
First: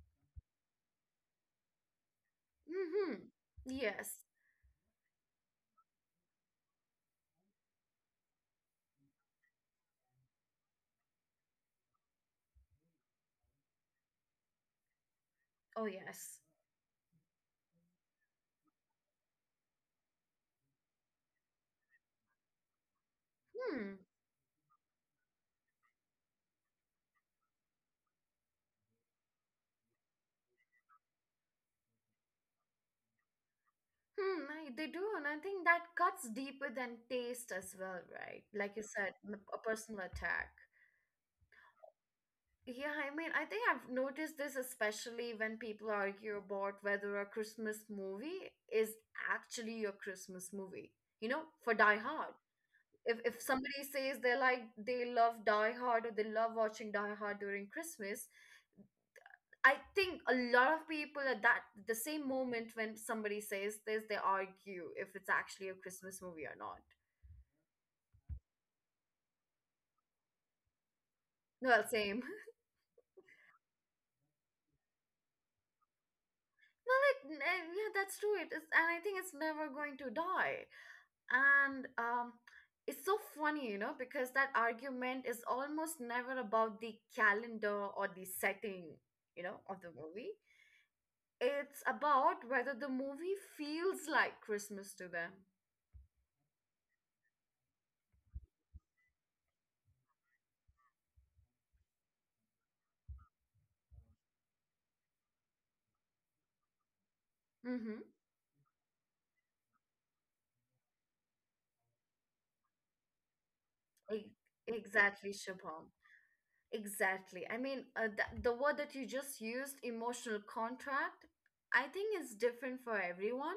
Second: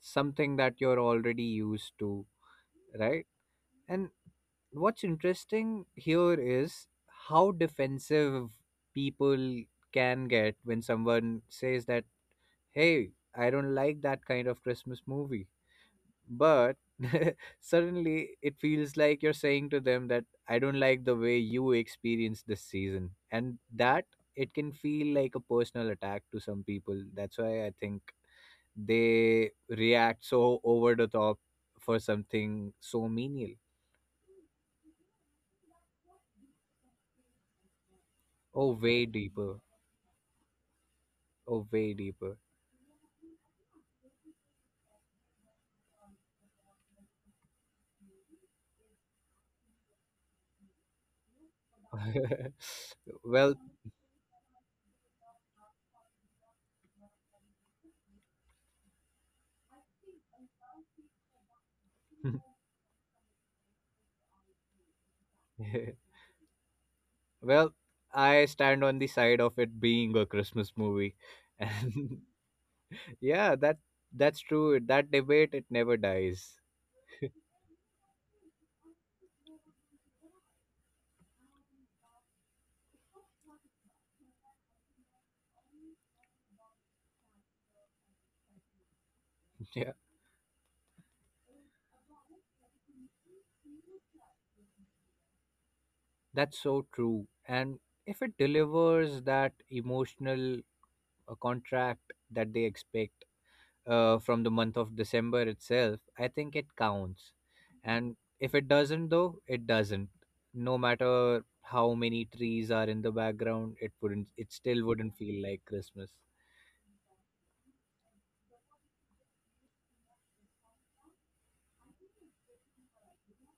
Something that you're already used to, Mm-hmm. right? And Yes. what's interesting here is how defensive people can get when someone says that, hey, I don't like that kind of Christmas movie. Oh yes. But suddenly it feels like you're saying to them that I don't like the way you experience this season. And Hmm. that it can feel like a personal attack to some people. That's why I think they react so over the top for something so menial. They do, and I think that cuts deeper than taste as well, right? Oh, like you way said m- a deeper. personal attack. Oh, way deeper. Yeah, I think I've noticed this especially when people argue about whether a Christmas movie is actually a Christmas movie. You know, for Die Hard. If Well, somebody says they love Die Hard, or they love watching Die Hard during Christmas, I think a lot of people at that the same moment when somebody says this, they argue if it's actually a Christmas movie or not. well, I stand on the side of it being a Christmas movie, Well, and same. yeah, that's true. That debate, it never dies. Well, yeah, that's true. It is, and I think it's never going to die. And it's so funny, you know, because that argument is almost never about the calendar or the setting, you know, of Yeah, the movie. It's about whether the movie feels like Christmas to them. that's so true. And if it delivers that emotional contract that they expect, from the month of December itself, I think it counts. Mm-hmm. And if it doesn't, though, it doesn't. No matter how many trees are in the background, it wouldn't. E- It still wouldn't exactly, feel like Shubham. Christmas. Exactly. The word that you just used, emotional contract, I think is different for everyone.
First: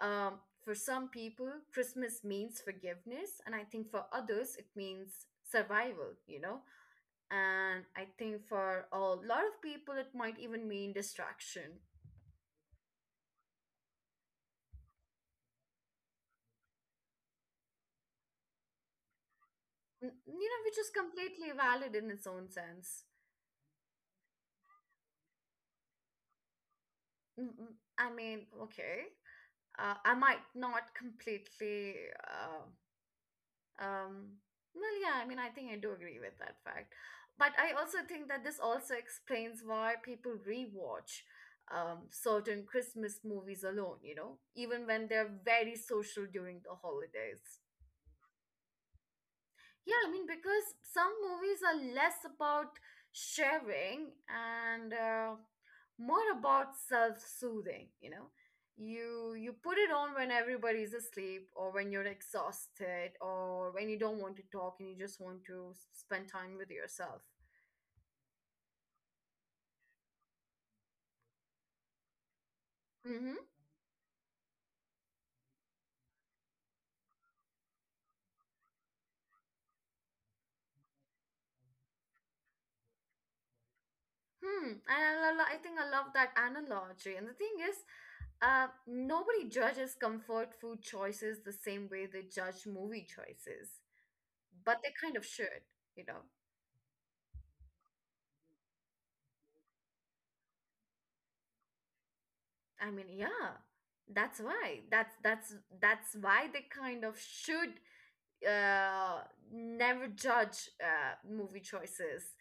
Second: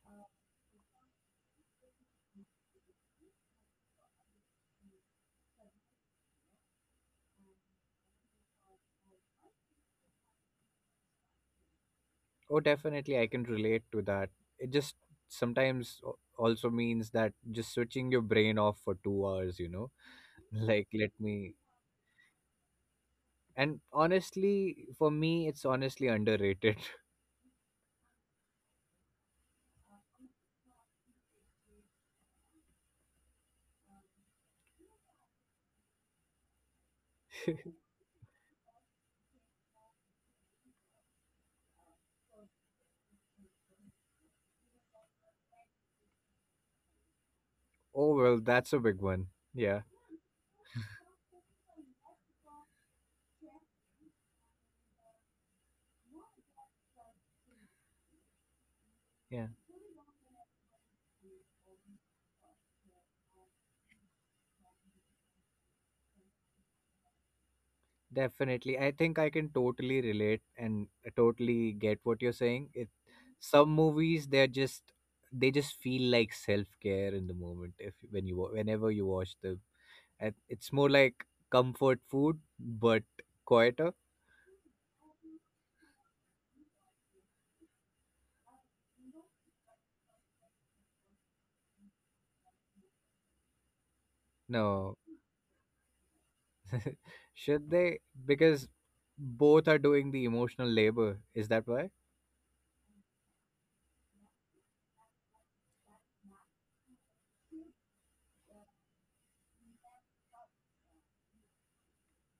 For some people, Christmas means forgiveness, and I think for others, it means survival, you know? And I think for a lot of people, it might even mean distraction. Oh, definitely, I can relate to that. It just sometimes also means that just switching your brain off for 2 hours, you know, You know, which like is let completely me. valid in its own sense. And honestly, for me, it's honestly underrated. Okay, I might not completely. Uh, Um, well, yeah, I think I do agree with that fact. But I also think that this also explains why people rewatch certain Christmas movies alone, you know, even when they're very social during the holidays. Oh well, that's a big one. Yeah, Yeah, because some movies are less about sharing and more about self-soothing, you know. you yeah. you put it on when everybody's asleep, or when you're exhausted, or when you don't want to talk and you just want to spend time with yourself. Definitely. I think I can totally relate and totally get what you're saying. It Mm-hmm. some movies, they're just they just feel like self-care in the moment if when you whenever you watch them. And it's more like comfort food, but quieter. I think I love that analogy, and the thing is, nobody judges comfort food choices the same way they judge movie choices, but they No. kind of should, you know. Should they, because both are doing the emotional labor. Is that why? i mean yeah that's why that's that's that's why they kind of should uh, never judge movie choices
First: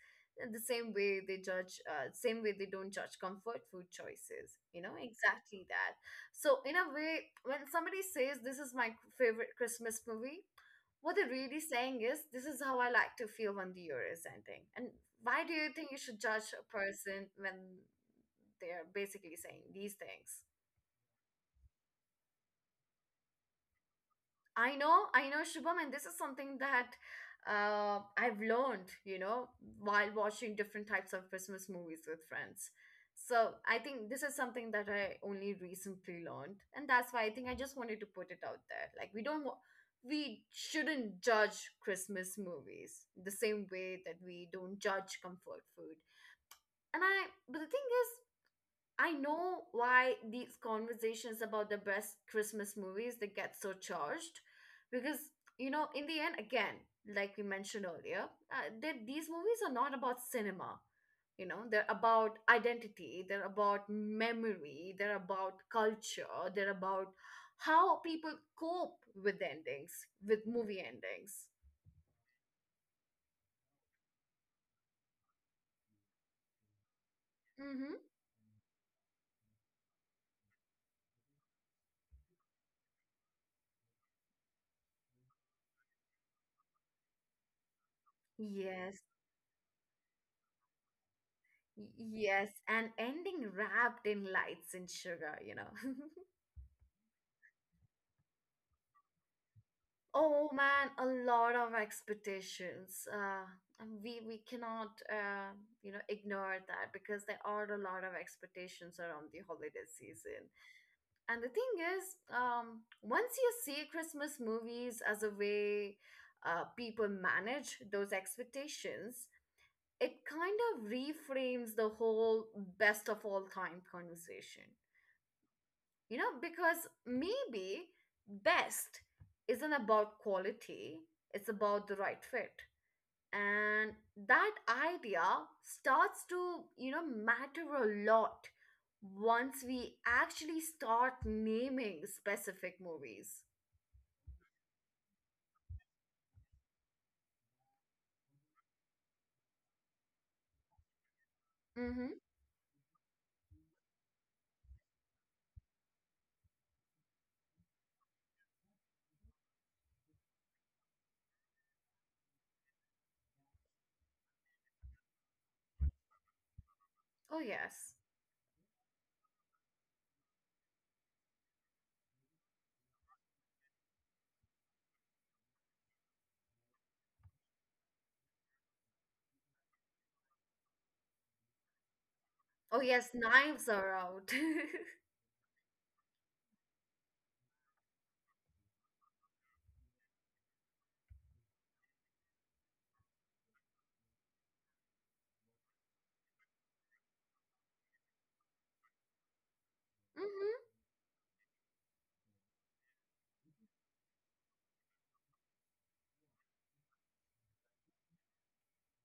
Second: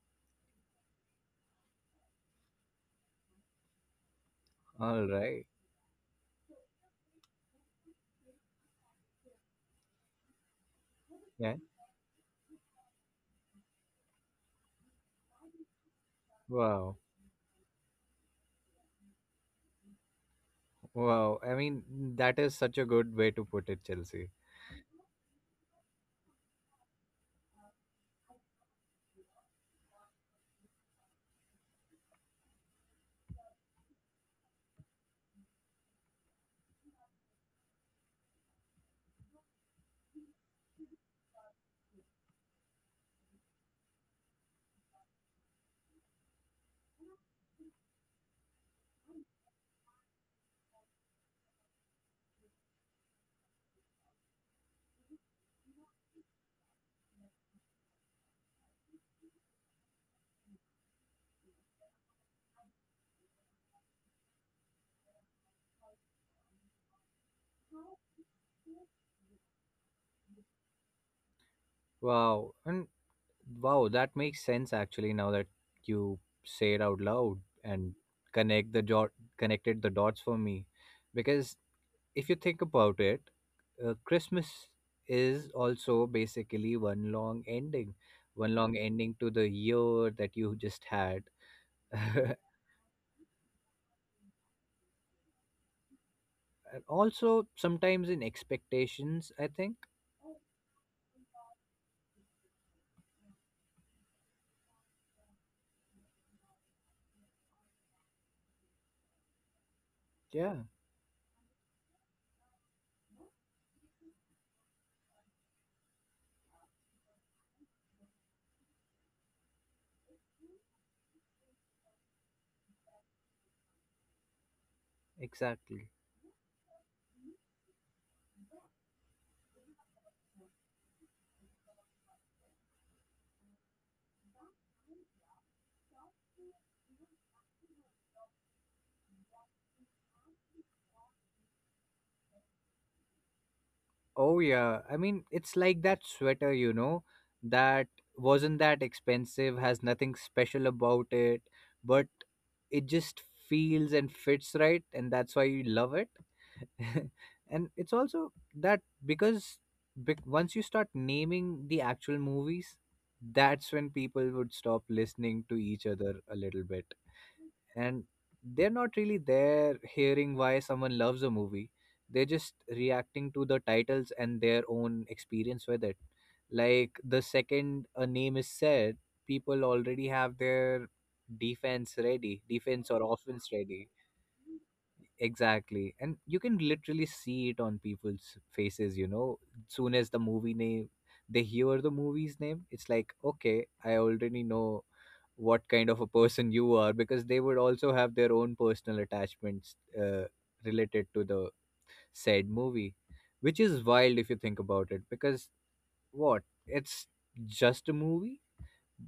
in the same way they judge same way they don't judge comfort food choices, you know, All right. exactly that. So in a way, when somebody says this is my favorite Christmas movie, what they're Yeah. really saying is this is how I like to feel when the year is ending. And why do you think you should judge a Wow. person when they're basically saying these things? Wow. I mean, that is such a good way to put it, Chelsea. I know, Shubham, and this is something that I've learned, you know, while watching different types of Christmas movies with friends. So I think this is something that I only recently learned, and that's why I think I just wanted to put it out there. Like we don't, wa- we shouldn't judge Christmas movies the same way that we don't judge comfort food. But the thing is, I know why these conversations about the best Christmas movies they get so charged because, you know, in the end, again, like we mentioned earlier, that these movies are not about cinema. You know, they're about identity, they're about memory, they're about culture, they're about how people cope with endings, with movie endings. Wow. And wow, that makes sense, actually, now that you say it out loud and Mm-hmm. connect the dot connected the dots for me. Because if you think about it, Christmas is also basically one long Yes, ending to the year that you just had. And yes, and ending wrapped in lights and sugar, you know. also sometimes in expectations, I think. Oh man, a lot of expectations. And we cannot, ignore that because there are a lot of expectations around the holiday season. Yeah, And the thing is, once you see Christmas movies as a way people manage those expectations, it kind of reframes the whole best of all time conversation. exactly. You know, because maybe best isn't about quality, it's about the right fit. And that idea starts to, matter a lot once we actually start naming specific movies. Oh yeah, I mean, it's like that sweater, you know, that wasn't that expensive, has nothing special about it, but Mm-hmm. it just feels and fits right, and that's why you love it. And it's also that because once you start naming the actual movies, that's when people would stop listening to each other a little bit, Oh, yes. and they're not really there hearing why someone loves a movie. They're just reacting to the titles and their own experience with it. Like the second a name is said, people already have their Oh, defense or yes, offense knives ready. are out. Mm-hmm. Exactly, and you can literally see it on people's faces, you know, soon as they hear the movie's name, it's like, okay, I already know what kind of a person you are, because they would also have their own personal attachments related to the said movie, which is wild if you think about it, because what? It's just a movie,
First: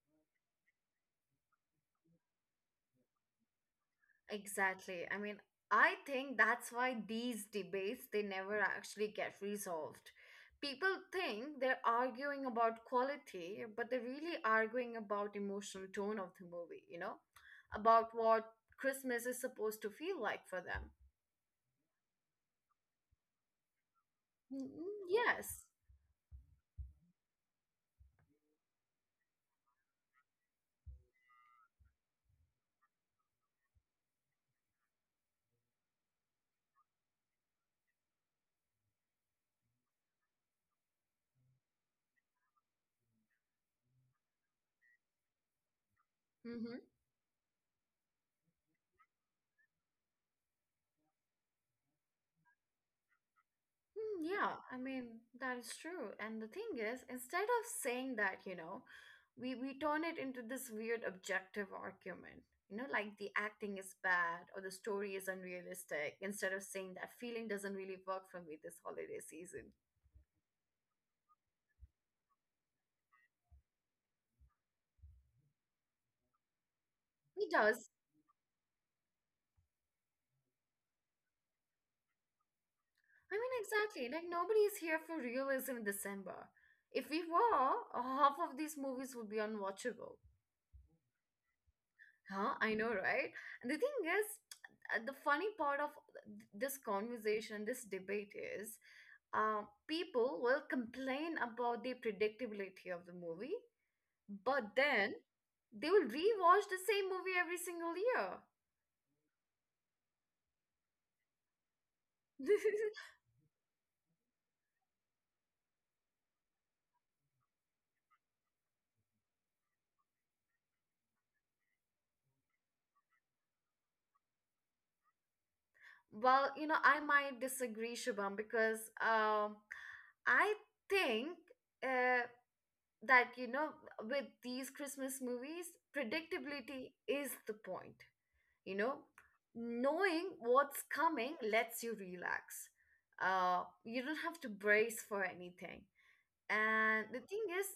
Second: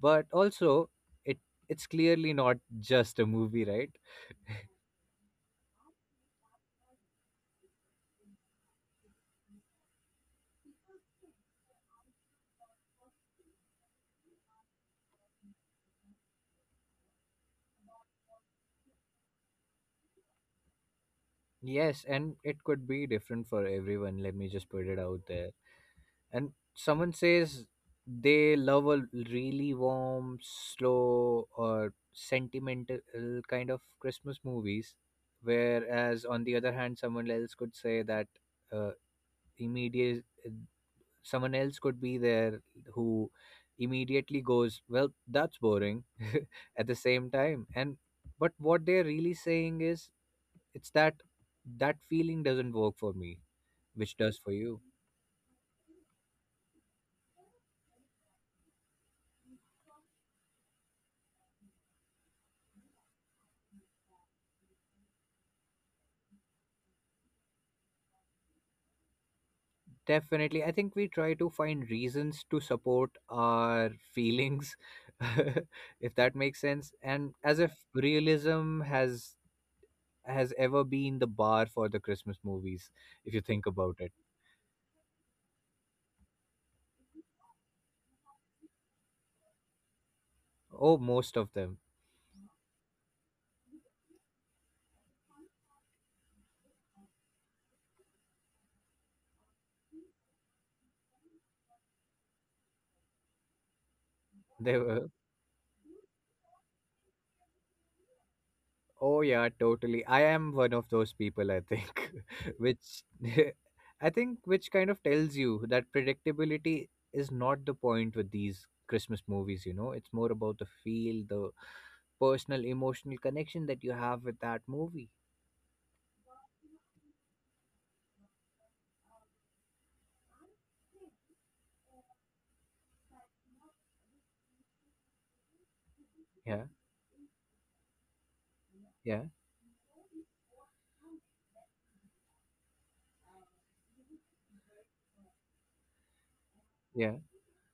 but also it it's clearly not just a movie, right? Exactly. I mean, I think that's why these debates they never actually get resolved. People think they're arguing about quality, but they're really arguing about emotional tone of the movie, you know? About what Christmas is supposed to feel like for them. Yes, and it could be different for everyone. Let me Mm. just put it out there. Yes. And someone says they love a really warm, slow, or sentimental kind of Christmas movies, whereas on the other hand, someone else could say that uh, immediate someone else could be there who immediately goes, well, that's boring. Mm-hmm. At the same time. And but what they're really saying is it's that that feeling doesn't work for me, Mm. which does Yeah, for I you. mean, that is true. And the thing is, instead of saying that, we turn it into this weird objective argument. You know, like the acting is bad or the story is unrealistic, instead of saying that feeling doesn't really work for me this holiday season. Definitely. I think we try to find reasons to support our feelings, if that makes sense, and It as if does. realism has ever been the bar for the Christmas movies, I if you mean, think about exactly. it. Like nobody is here for realism in December. If we were, half of these movies would be unwatchable. Oh, most of them. Huh? I know, right? And the thing is, the funny part of this conversation, this debate is, people will complain about the predictability of the movie, but They then were. they will rewatch the same movie every single year. Oh yeah, totally. I am one of those people, I think, which I think which kind of tells you that predictability is not the point with these Christmas movies, you know. It's more about the feel, the personal emotional connection that you have with that movie. Well, you know, I might disagree, Shubham, because um, I think uh, that, you know, with these Christmas movies, Yeah, predictability is the point. You know, yeah, knowing what's coming lets you relax. Uh, you don't have to brace for anything. And yeah. the thing is,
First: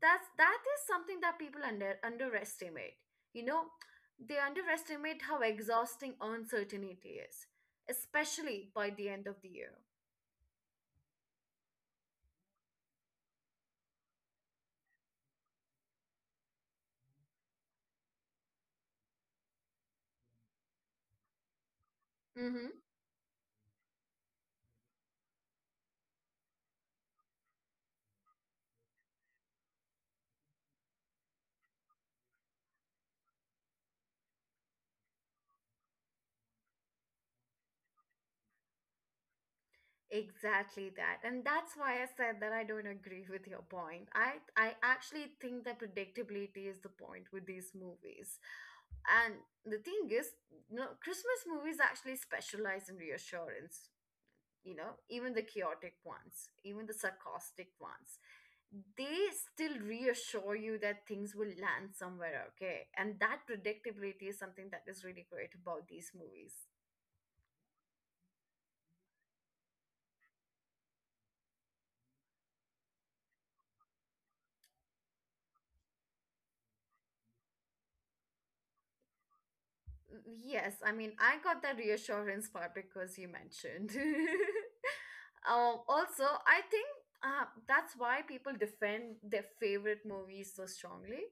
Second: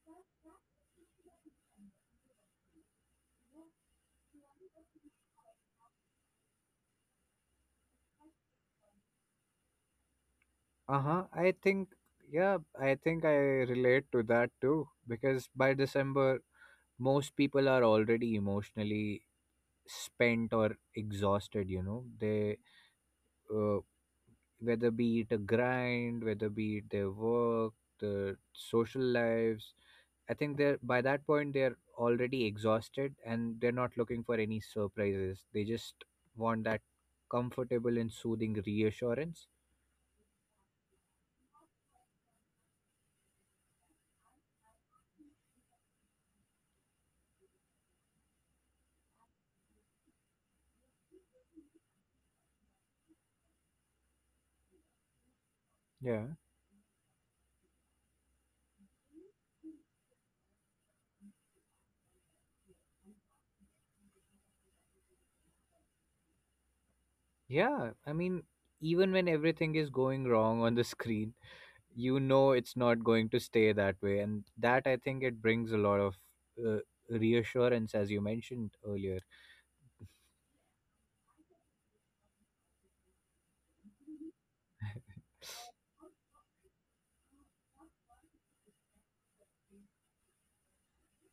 that's that is something that people underestimate. You know, they underestimate how exhausting uncertainty is, especially by the end of the year. Uh-huh. I think, yeah, I think I relate to that too, because by December most people are already emotionally spent or exhausted, you know. They Mm-hmm. uh, whether be it a grind, whether be it their work, the social lives. I think they're by that point, they're already exhausted and they're not looking for any surprises. They just want that comfortable and soothing reassurance. Exactly that. And that's why I said that I don't agree with your point. I actually think that predictability is the point with these movies. And the thing is, you know, Christmas movies actually specialize in reassurance, you know, even the chaotic Yeah. ones, even the sarcastic ones. They still reassure you that things will land somewhere okay. And that predictability is something that is really great about these movies. Yeah, I mean, even when everything is going wrong on the screen, you know it's not going to stay that way. And that, I think, it brings a lot of uh, reassurance, as you mentioned earlier. Yes, I mean, I got that reassurance part because you mentioned. Also, I think that's why people defend their favorite movies so strongly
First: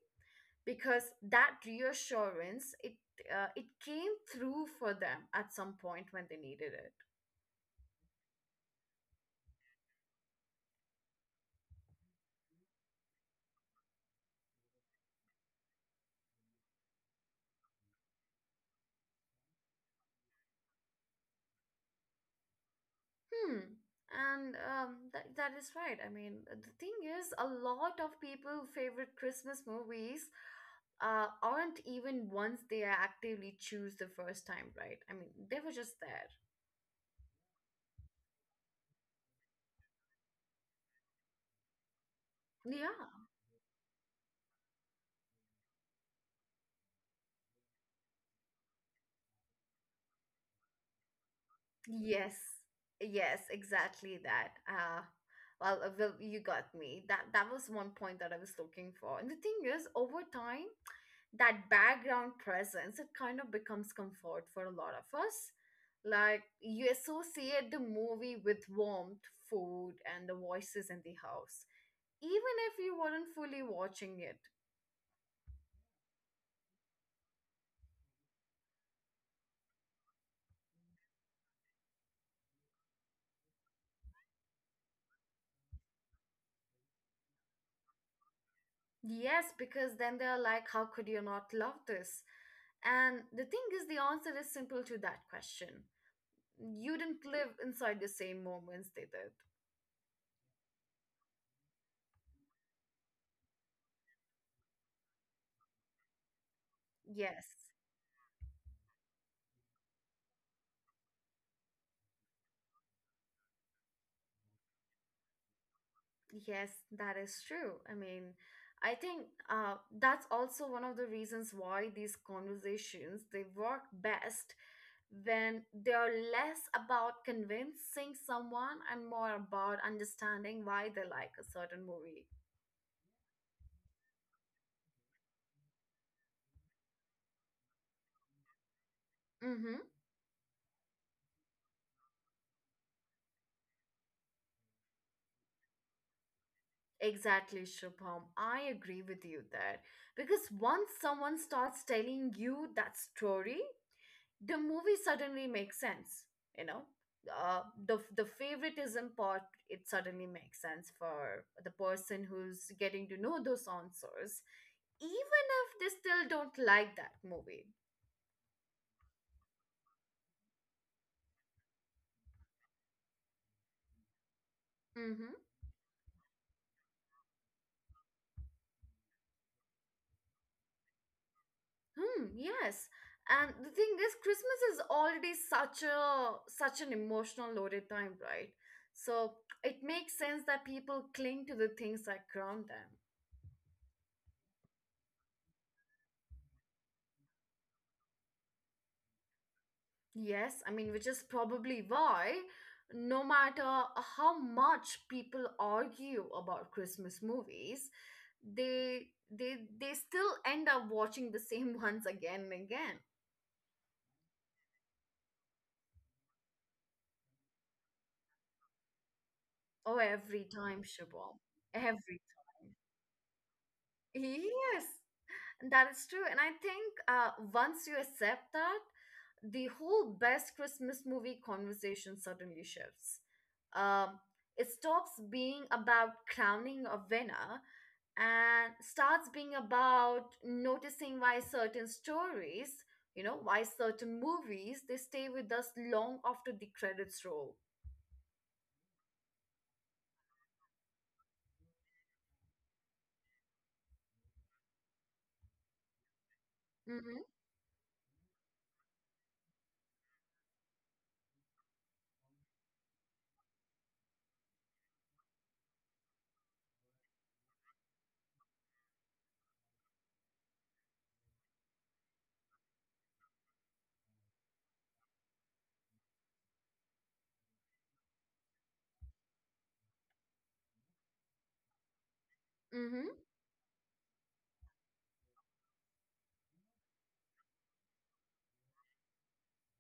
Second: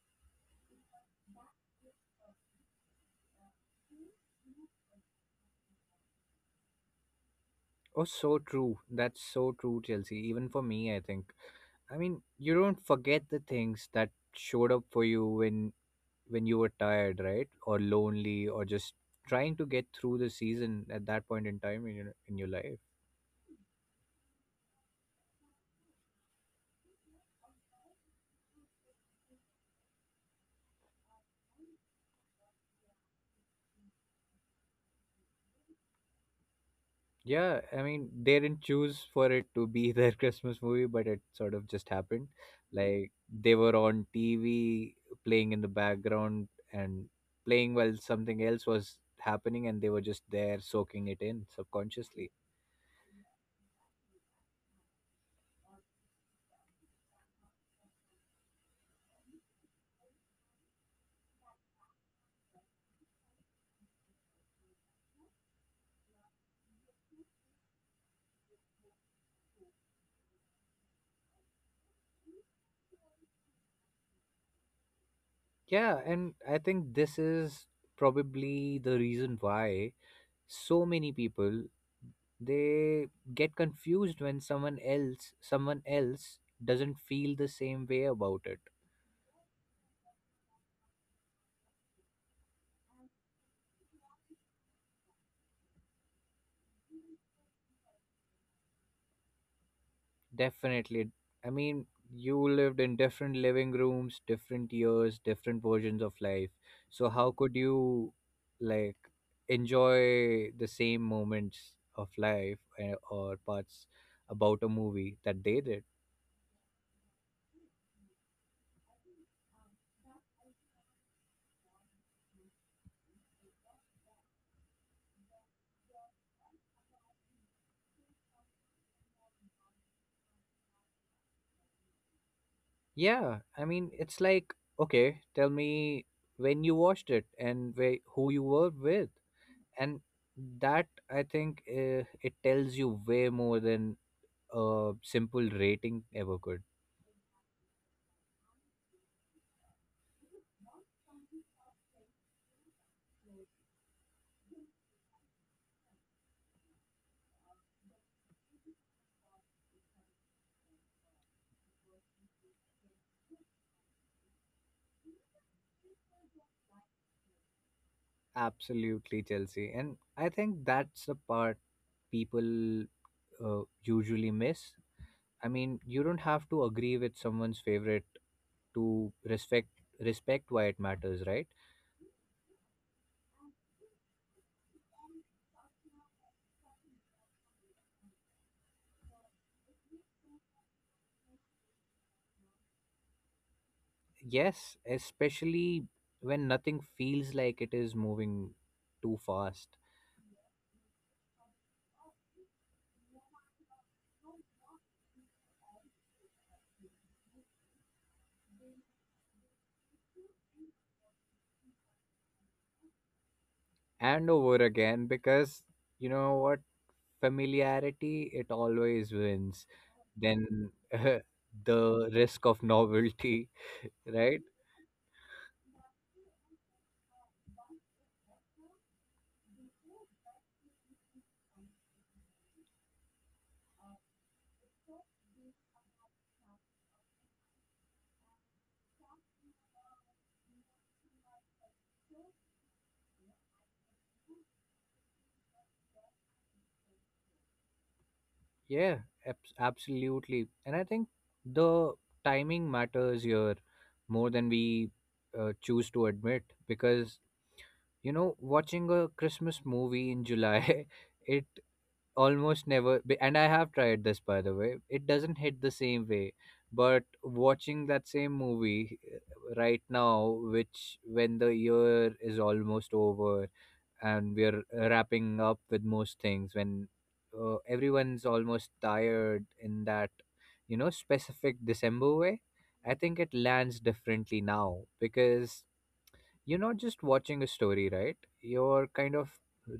because that reassurance it, it came through for them at some point when they needed it. Oh, so true. That's so true, Chelsea. Even for me, I think. I mean, you don't forget the things that showed up for you when you were tired, right? Or lonely, or just trying to get through the season at that point in time in your life. Hmm. And that, that is right. I mean, the thing is, a lot of people' favorite Christmas movies, aren't even ones they actively choose the first time, right? I mean, they were just there. Yeah, I mean, they didn't choose for it to be their Christmas movie, but it sort of just happened. Like Yeah. they were on TV playing in the background and playing while something else was happening, and they were just there soaking it in subconsciously. Yes. Yes, exactly that. Well, well, you got me. That was one point that I was looking for. And the thing is, over time, that background presence, it kind of becomes comfort for a lot of us. Like you associate the movie with warmth, food, and the voices in the house, even if you weren't fully watching it. Yeah, and I think this is probably the reason why so many people they get confused when someone else doesn't feel the same way about it. Yes, because then they're like, how could you not love this? And the thing is, the answer is simple to that question. You didn't live inside the same moments they did. Definitely. I mean, you lived in different living rooms, different years, different versions of life. So how could Yes. you like enjoy the same moments of life, eh, or parts about a movie that they did? Yes, that is true. I mean, I think that's also one of the reasons why these conversations they work best when they are less about convincing someone and more about understanding why they like a certain movie. Yeah, I mean, it's like, okay, tell me when you watched it and where, who you were with. Mm-hmm. And that, I think, it tells you way more than a simple rating ever could. Exactly, Shubham. I agree with you there. Because once someone starts telling you that story, the movie suddenly makes sense, you know, uh, the favoritism part, it suddenly makes sense for the person who's getting to know those answers, even if they still don't like that movie. Absolutely, Chelsea. And I think that's the part people usually miss. Mm-hmm. I mean, you don't have to agree with someone's favorite to respect why it matters, right? Hmm, yes. And the thing is, Christmas is already such a, such an emotional loaded time, right? So it makes sense that people cling to the things that ground them. Yes, especially when nothing feels like it is moving too fast. Yes, I mean, which is probably why, no matter how much people argue about Christmas movies, they still end up watching the same ones again and again. And over again, because you know what, familiarity, it always wins. Oh, every Then time, Shubham. the Every risk of time. novelty. Right. Yes. That is true. And I think, once you accept that, the whole best Christmas movie conversation suddenly shifts. Um, it stops being about crowning a winner and starts being about noticing why certain stories, you know, why certain movies, they stay with us long after the credits roll. Yeah, absolutely. And I think the timing matters here more than we choose to admit. Mm-hmm. Because, you know, watching a Christmas movie in July, it almost never and I have tried this, by the way, it doesn't hit the same way. But watching that same movie right now, which when the year is almost over and we are wrapping up with most things, when everyone's almost tired in that, you know, specific December way, I Mm-hmm. think it lands differently now. Because you're not just watching a story, right? You're kind of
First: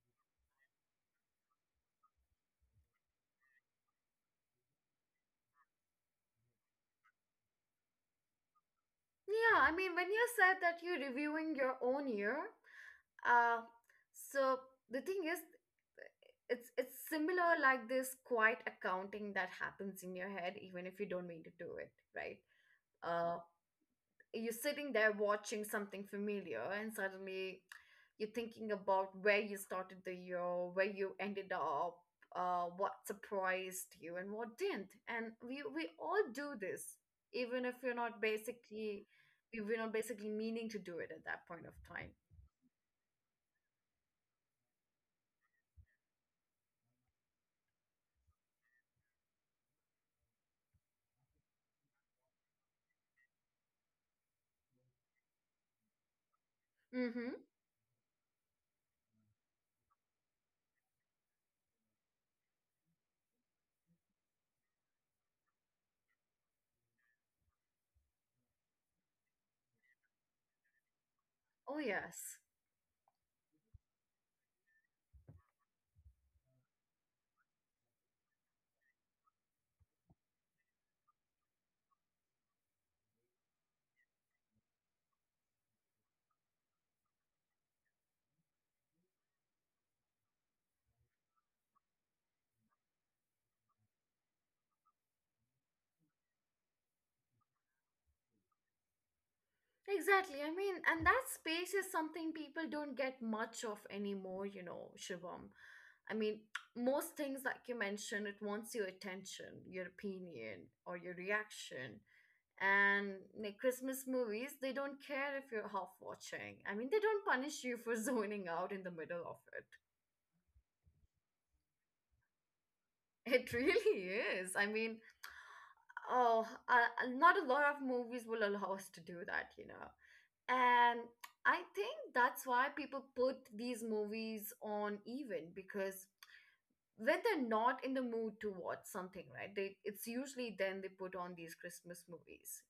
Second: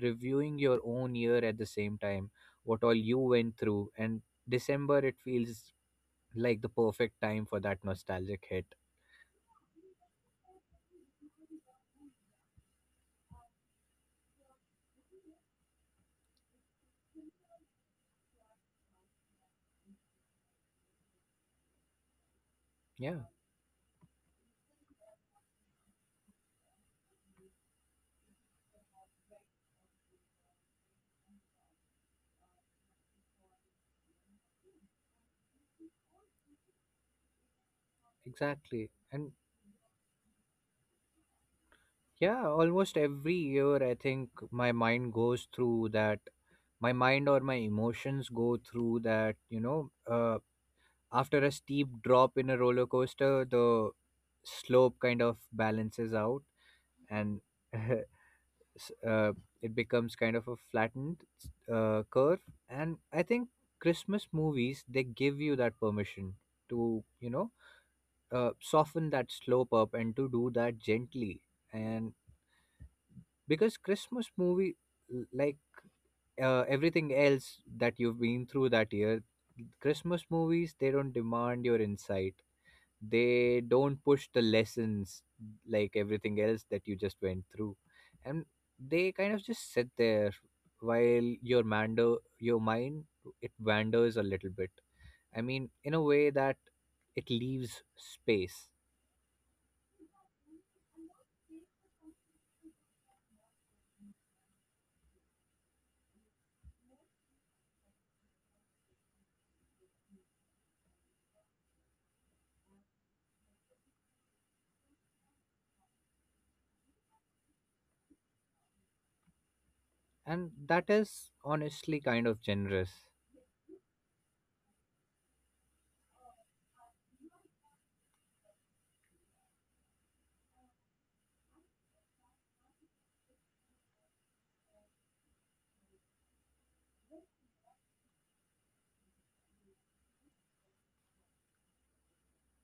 reviewing your own year at the same time, what all you went through. And December, it feels like the perfect time for that nostalgic hit. Yeah, I mean, when you said that you're reviewing your own year, Uh, so the thing is, it's similar like this quiet accounting that happens in your head even if you don't mean to do it, right? Yeah, Uh, you're sitting there watching something familiar, and suddenly you're thinking about where you started the year, where you ended up, what surprised you, and what didn't. And we all do this, even if you're not exactly. basically And if we're not basically meaning to do it at that point of time. yeah, almost every year, I think my mind goes through that. My mind or my emotions go through that, you know. After a steep drop in a roller coaster, the slope kind of balances out, Mm-hmm. and s- uh, it becomes kind of a flattened curve. And I think Christmas movies, they give you that permission to, you know, soften that slope up and to do that gently. Oh And yes. because christmas movie l- like everything else that you've been through that year, Christmas movies, they don't demand your insight. They don't push the lessons, like everything else that you just went through. And they kind of just sit there while your mando your mind, it wanders a little bit. I mean, in a way that it leaves space. Exactly. I mean, and that space is something people don't get much of anymore, you know, Shivam. I mean, most things, like you mentioned, it wants your attention, your opinion, or your reaction. And like Christmas movies, they don't care if you're half watching. I mean, they don't punish you for zoning out in the middle of it. And that is honestly kind of generous. It really is. I mean, oh, not a lot of movies will allow us to do that, you know. And I think that's why people put these movies on even because when they're not in the mood to watch something, right? They it's usually then they put on these Christmas movies.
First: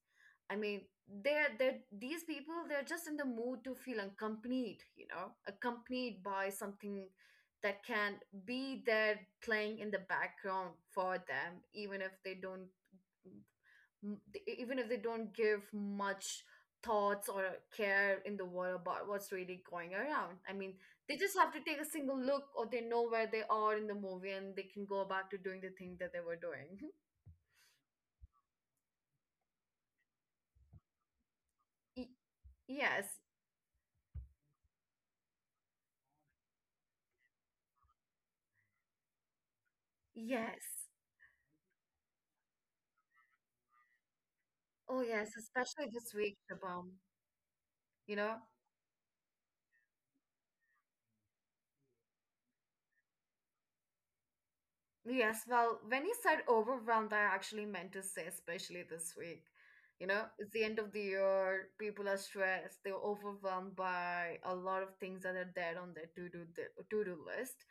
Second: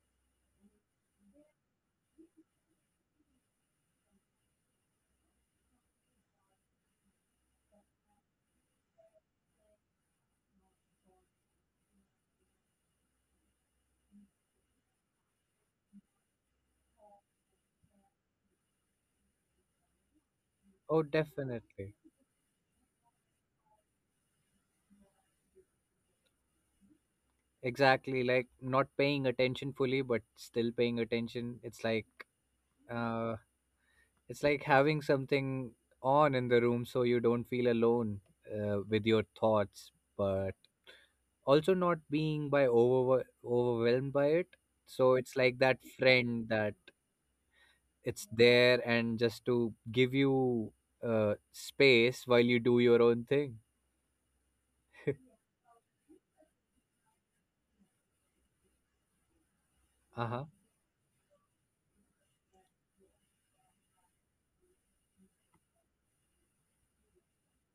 I mean, they're these people they're just in the mood to feel accompanied, you know, accompanied by something that can be there playing in the background for them, even if they don't even if they don't give much thoughts or care in the world about what's really going around. I mean, Oh, they just have to take a definitely. single look or they know where they are in the movie and they can go back to doing the thing that they were doing. Exactly, like not paying attention fully but still paying attention. It's like Y- yes, uh it's like having something on in the room so you don't feel alone with your thoughts, but yes. also not being by over overwhelmed by it. Oh, So yes, it's like that especially this week, friend that Shabam, you it's know? there and just to give you space while you do your own thing. Yes, well, when you said overwhelmed, I actually meant to say, especially this week. You know, Uh-huh. it's the end of the year, people are stressed, they're overwhelmed by a lot of things that are there on their to-do list,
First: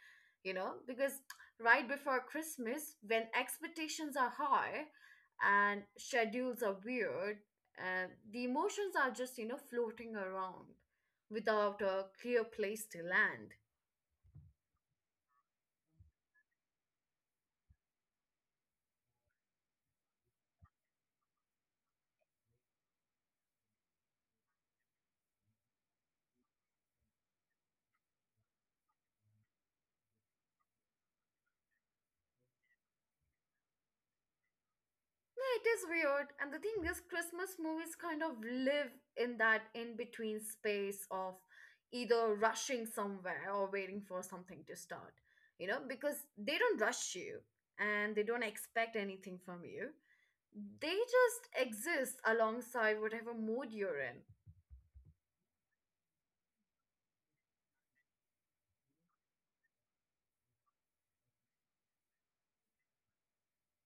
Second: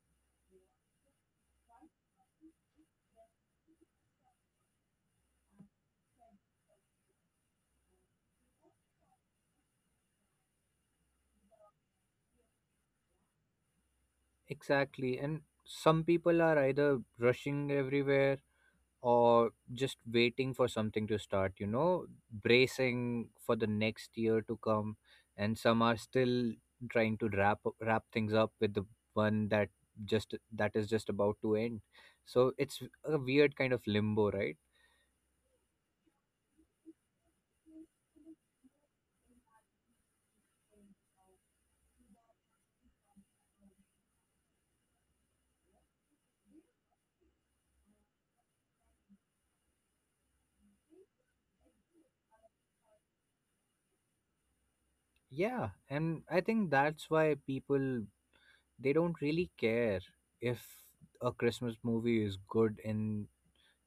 you know, because right before Christmas, when expectations are high and schedules are weird, and the emotions are just, you know, floating around without a clear place to land. Exactly. And some people are either rushing everywhere or just waiting for something to start, you know, bracing for the next year to come. And some are still trying to wrap things up with the one that just that is just about to end. So it's a weird kind of limbo, right? Yeah, it is weird. And the thing is, Christmas movies kind of live in that in between space of either rushing somewhere or waiting for something to start, you know, because they don't rush you and they don't expect anything from you. They just exist alongside whatever mood you're in. Yeah, and I think that's why people, they don't really care if a Christmas movie is good in,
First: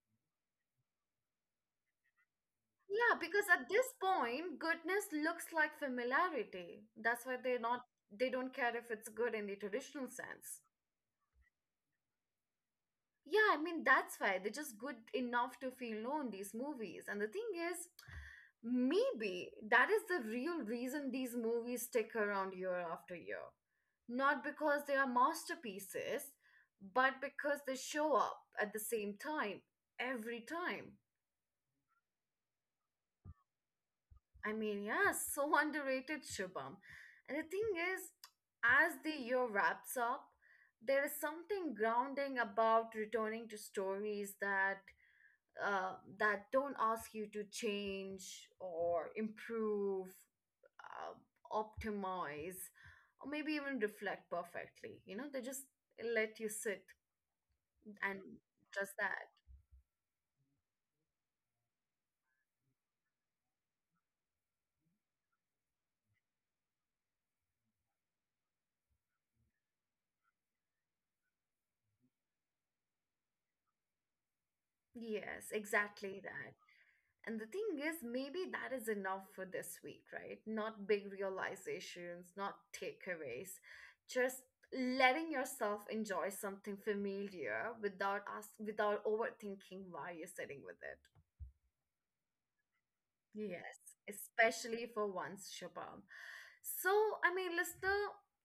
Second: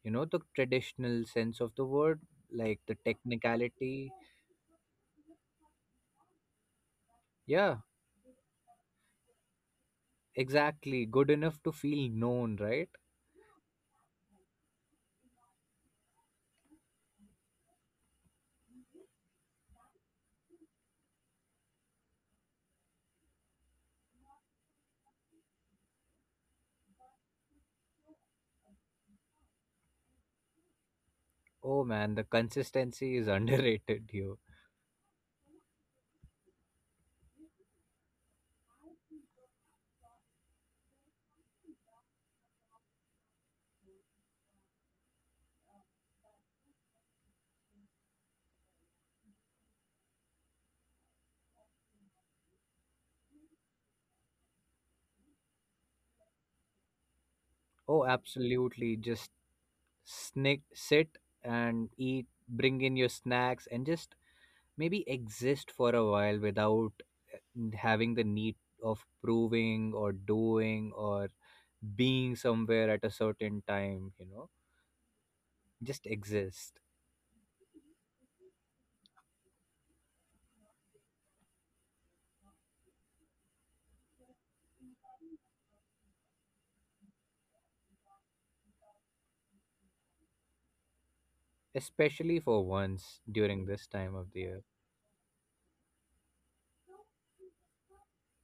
you know, the traditional sense of the word, like the Yeah, because at this technicality. point, goodness looks like familiarity. That's why they're Yeah, not, they don't care if it's good in the traditional sense. exactly. Good enough to feel known, right? Yeah, I mean, that's why they're just good enough to feel known, these movies. And the thing is, maybe that is the real reason these movies stick around year after year. Not because they are masterpieces, but because they show up at the same time, every time. Oh man, the consistency is underrated here. I mean, yeah, so underrated, Shubham. And the thing is, as the year wraps up, there is something grounding about returning to stories that, that don't ask you to change or improve, uh, optimize, or maybe even reflect perfectly. You know, they just let you sit Oh, and just absolutely. Just that. snick, sit and eat, bring in your snacks, and just maybe exist for a while without having the need of proving or doing or being somewhere at a certain time, you know? Yes, Just exactly that. exist, And the thing is, maybe that is enough for this week, right? Not big realizations, not takeaways, just letting yourself enjoy something familiar without us without overthinking why you're sitting with it. especially for once during Yes, this time of the year. especially for once, Shubham. So, I mean, listener,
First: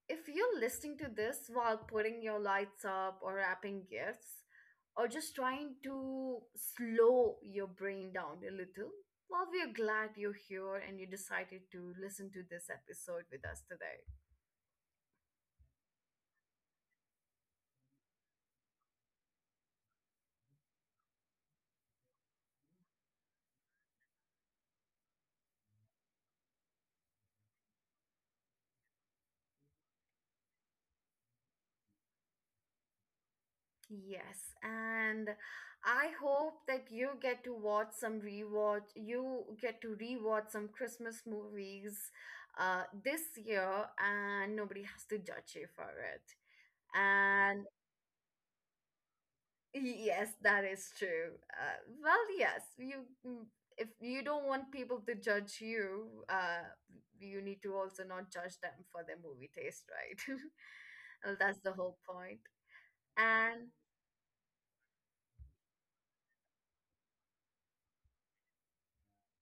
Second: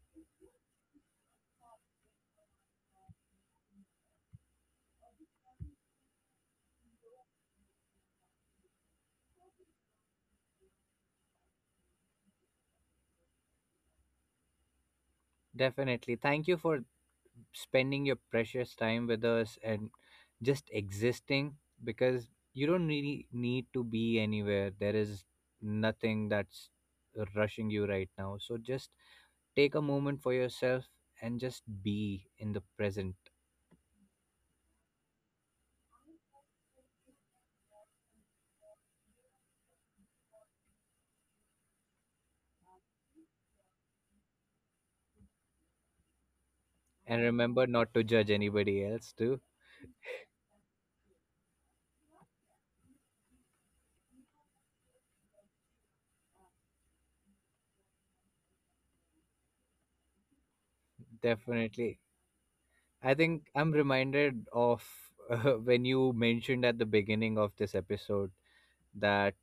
if you're listening to this while putting your lights up or wrapping gifts, or just trying to slow your brain down a little, well, we are glad you're here and you decided to listen to this episode with us today. Definitely. Thank you for spending your precious time with us and just existing, because you don't really need to be anywhere. There is nothing that's rushing you right now. So just take a moment for yourself and just be in the present. Yes, and I hope that you get to watch some rewatch, you get to rewatch some Christmas movies, this year, and nobody has to judge you for And remember it. not to judge anybody else, too. Yes, that is true. Well, yes, you if you don't want people to judge you, you need to also not judge them for their movie taste, right? Well, that's the Definitely. whole point. I think And I'm reminded of when you mentioned at the beginning of this episode that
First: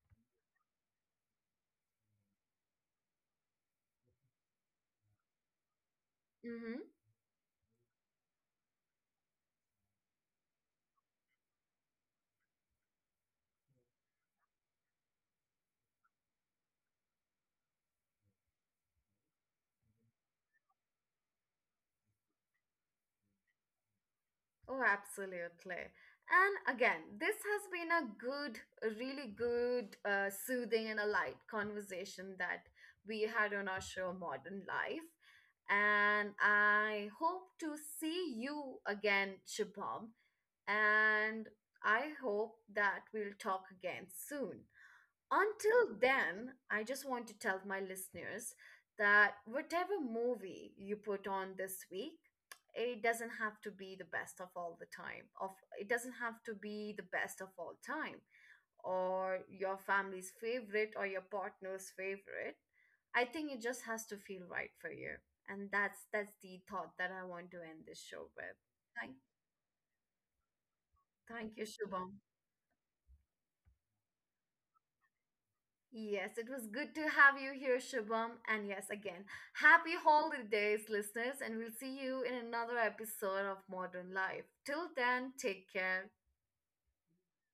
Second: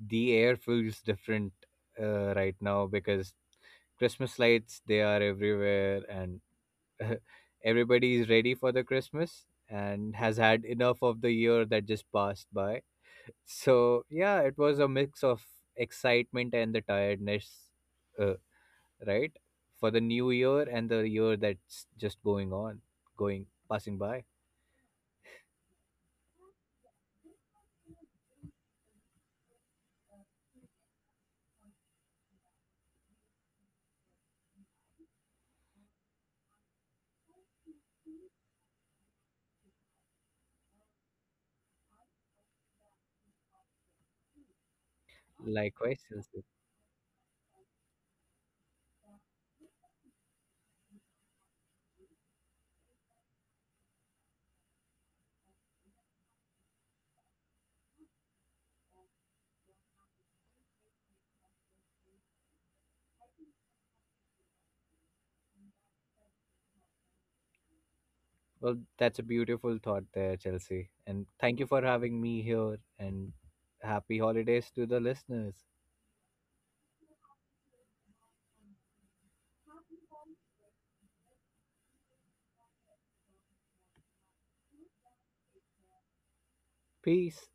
the air feels different right now because Christmas lights, they are everywhere, and mhm. everybody is ready for the Christmas and has had enough of the year that just passed by. So, yeah, it was a mix of excitement and the tiredness, uh, right? For the new year and the year that's just going, passing by. Oh, absolutely. And again, this has been a good, a really good, soothing and a light conversation that we had on our show, Modern Life. And I hope to see you again, Shabam. And I hope that we'll talk again soon until Likewise, Chelsea. then, I just want to tell my listeners that whatever movie you put on this week, it doesn't have to be the best of all the time. Of It doesn't have to be the best of all time or your family's favorite or your partner's favorite. I think it just has to feel right for you. And that's the thought that I want to end this show with. Well, Thank that's a beautiful thought there, Chelsea. And Thank thank you, you for Shubham. having me here and happy holidays to the listeners. Yes, it was good to have you here, Shubham. And yes, again, happy holidays, listeners. And we'll see you in another episode of Modern Life. Till then, take care. Peace.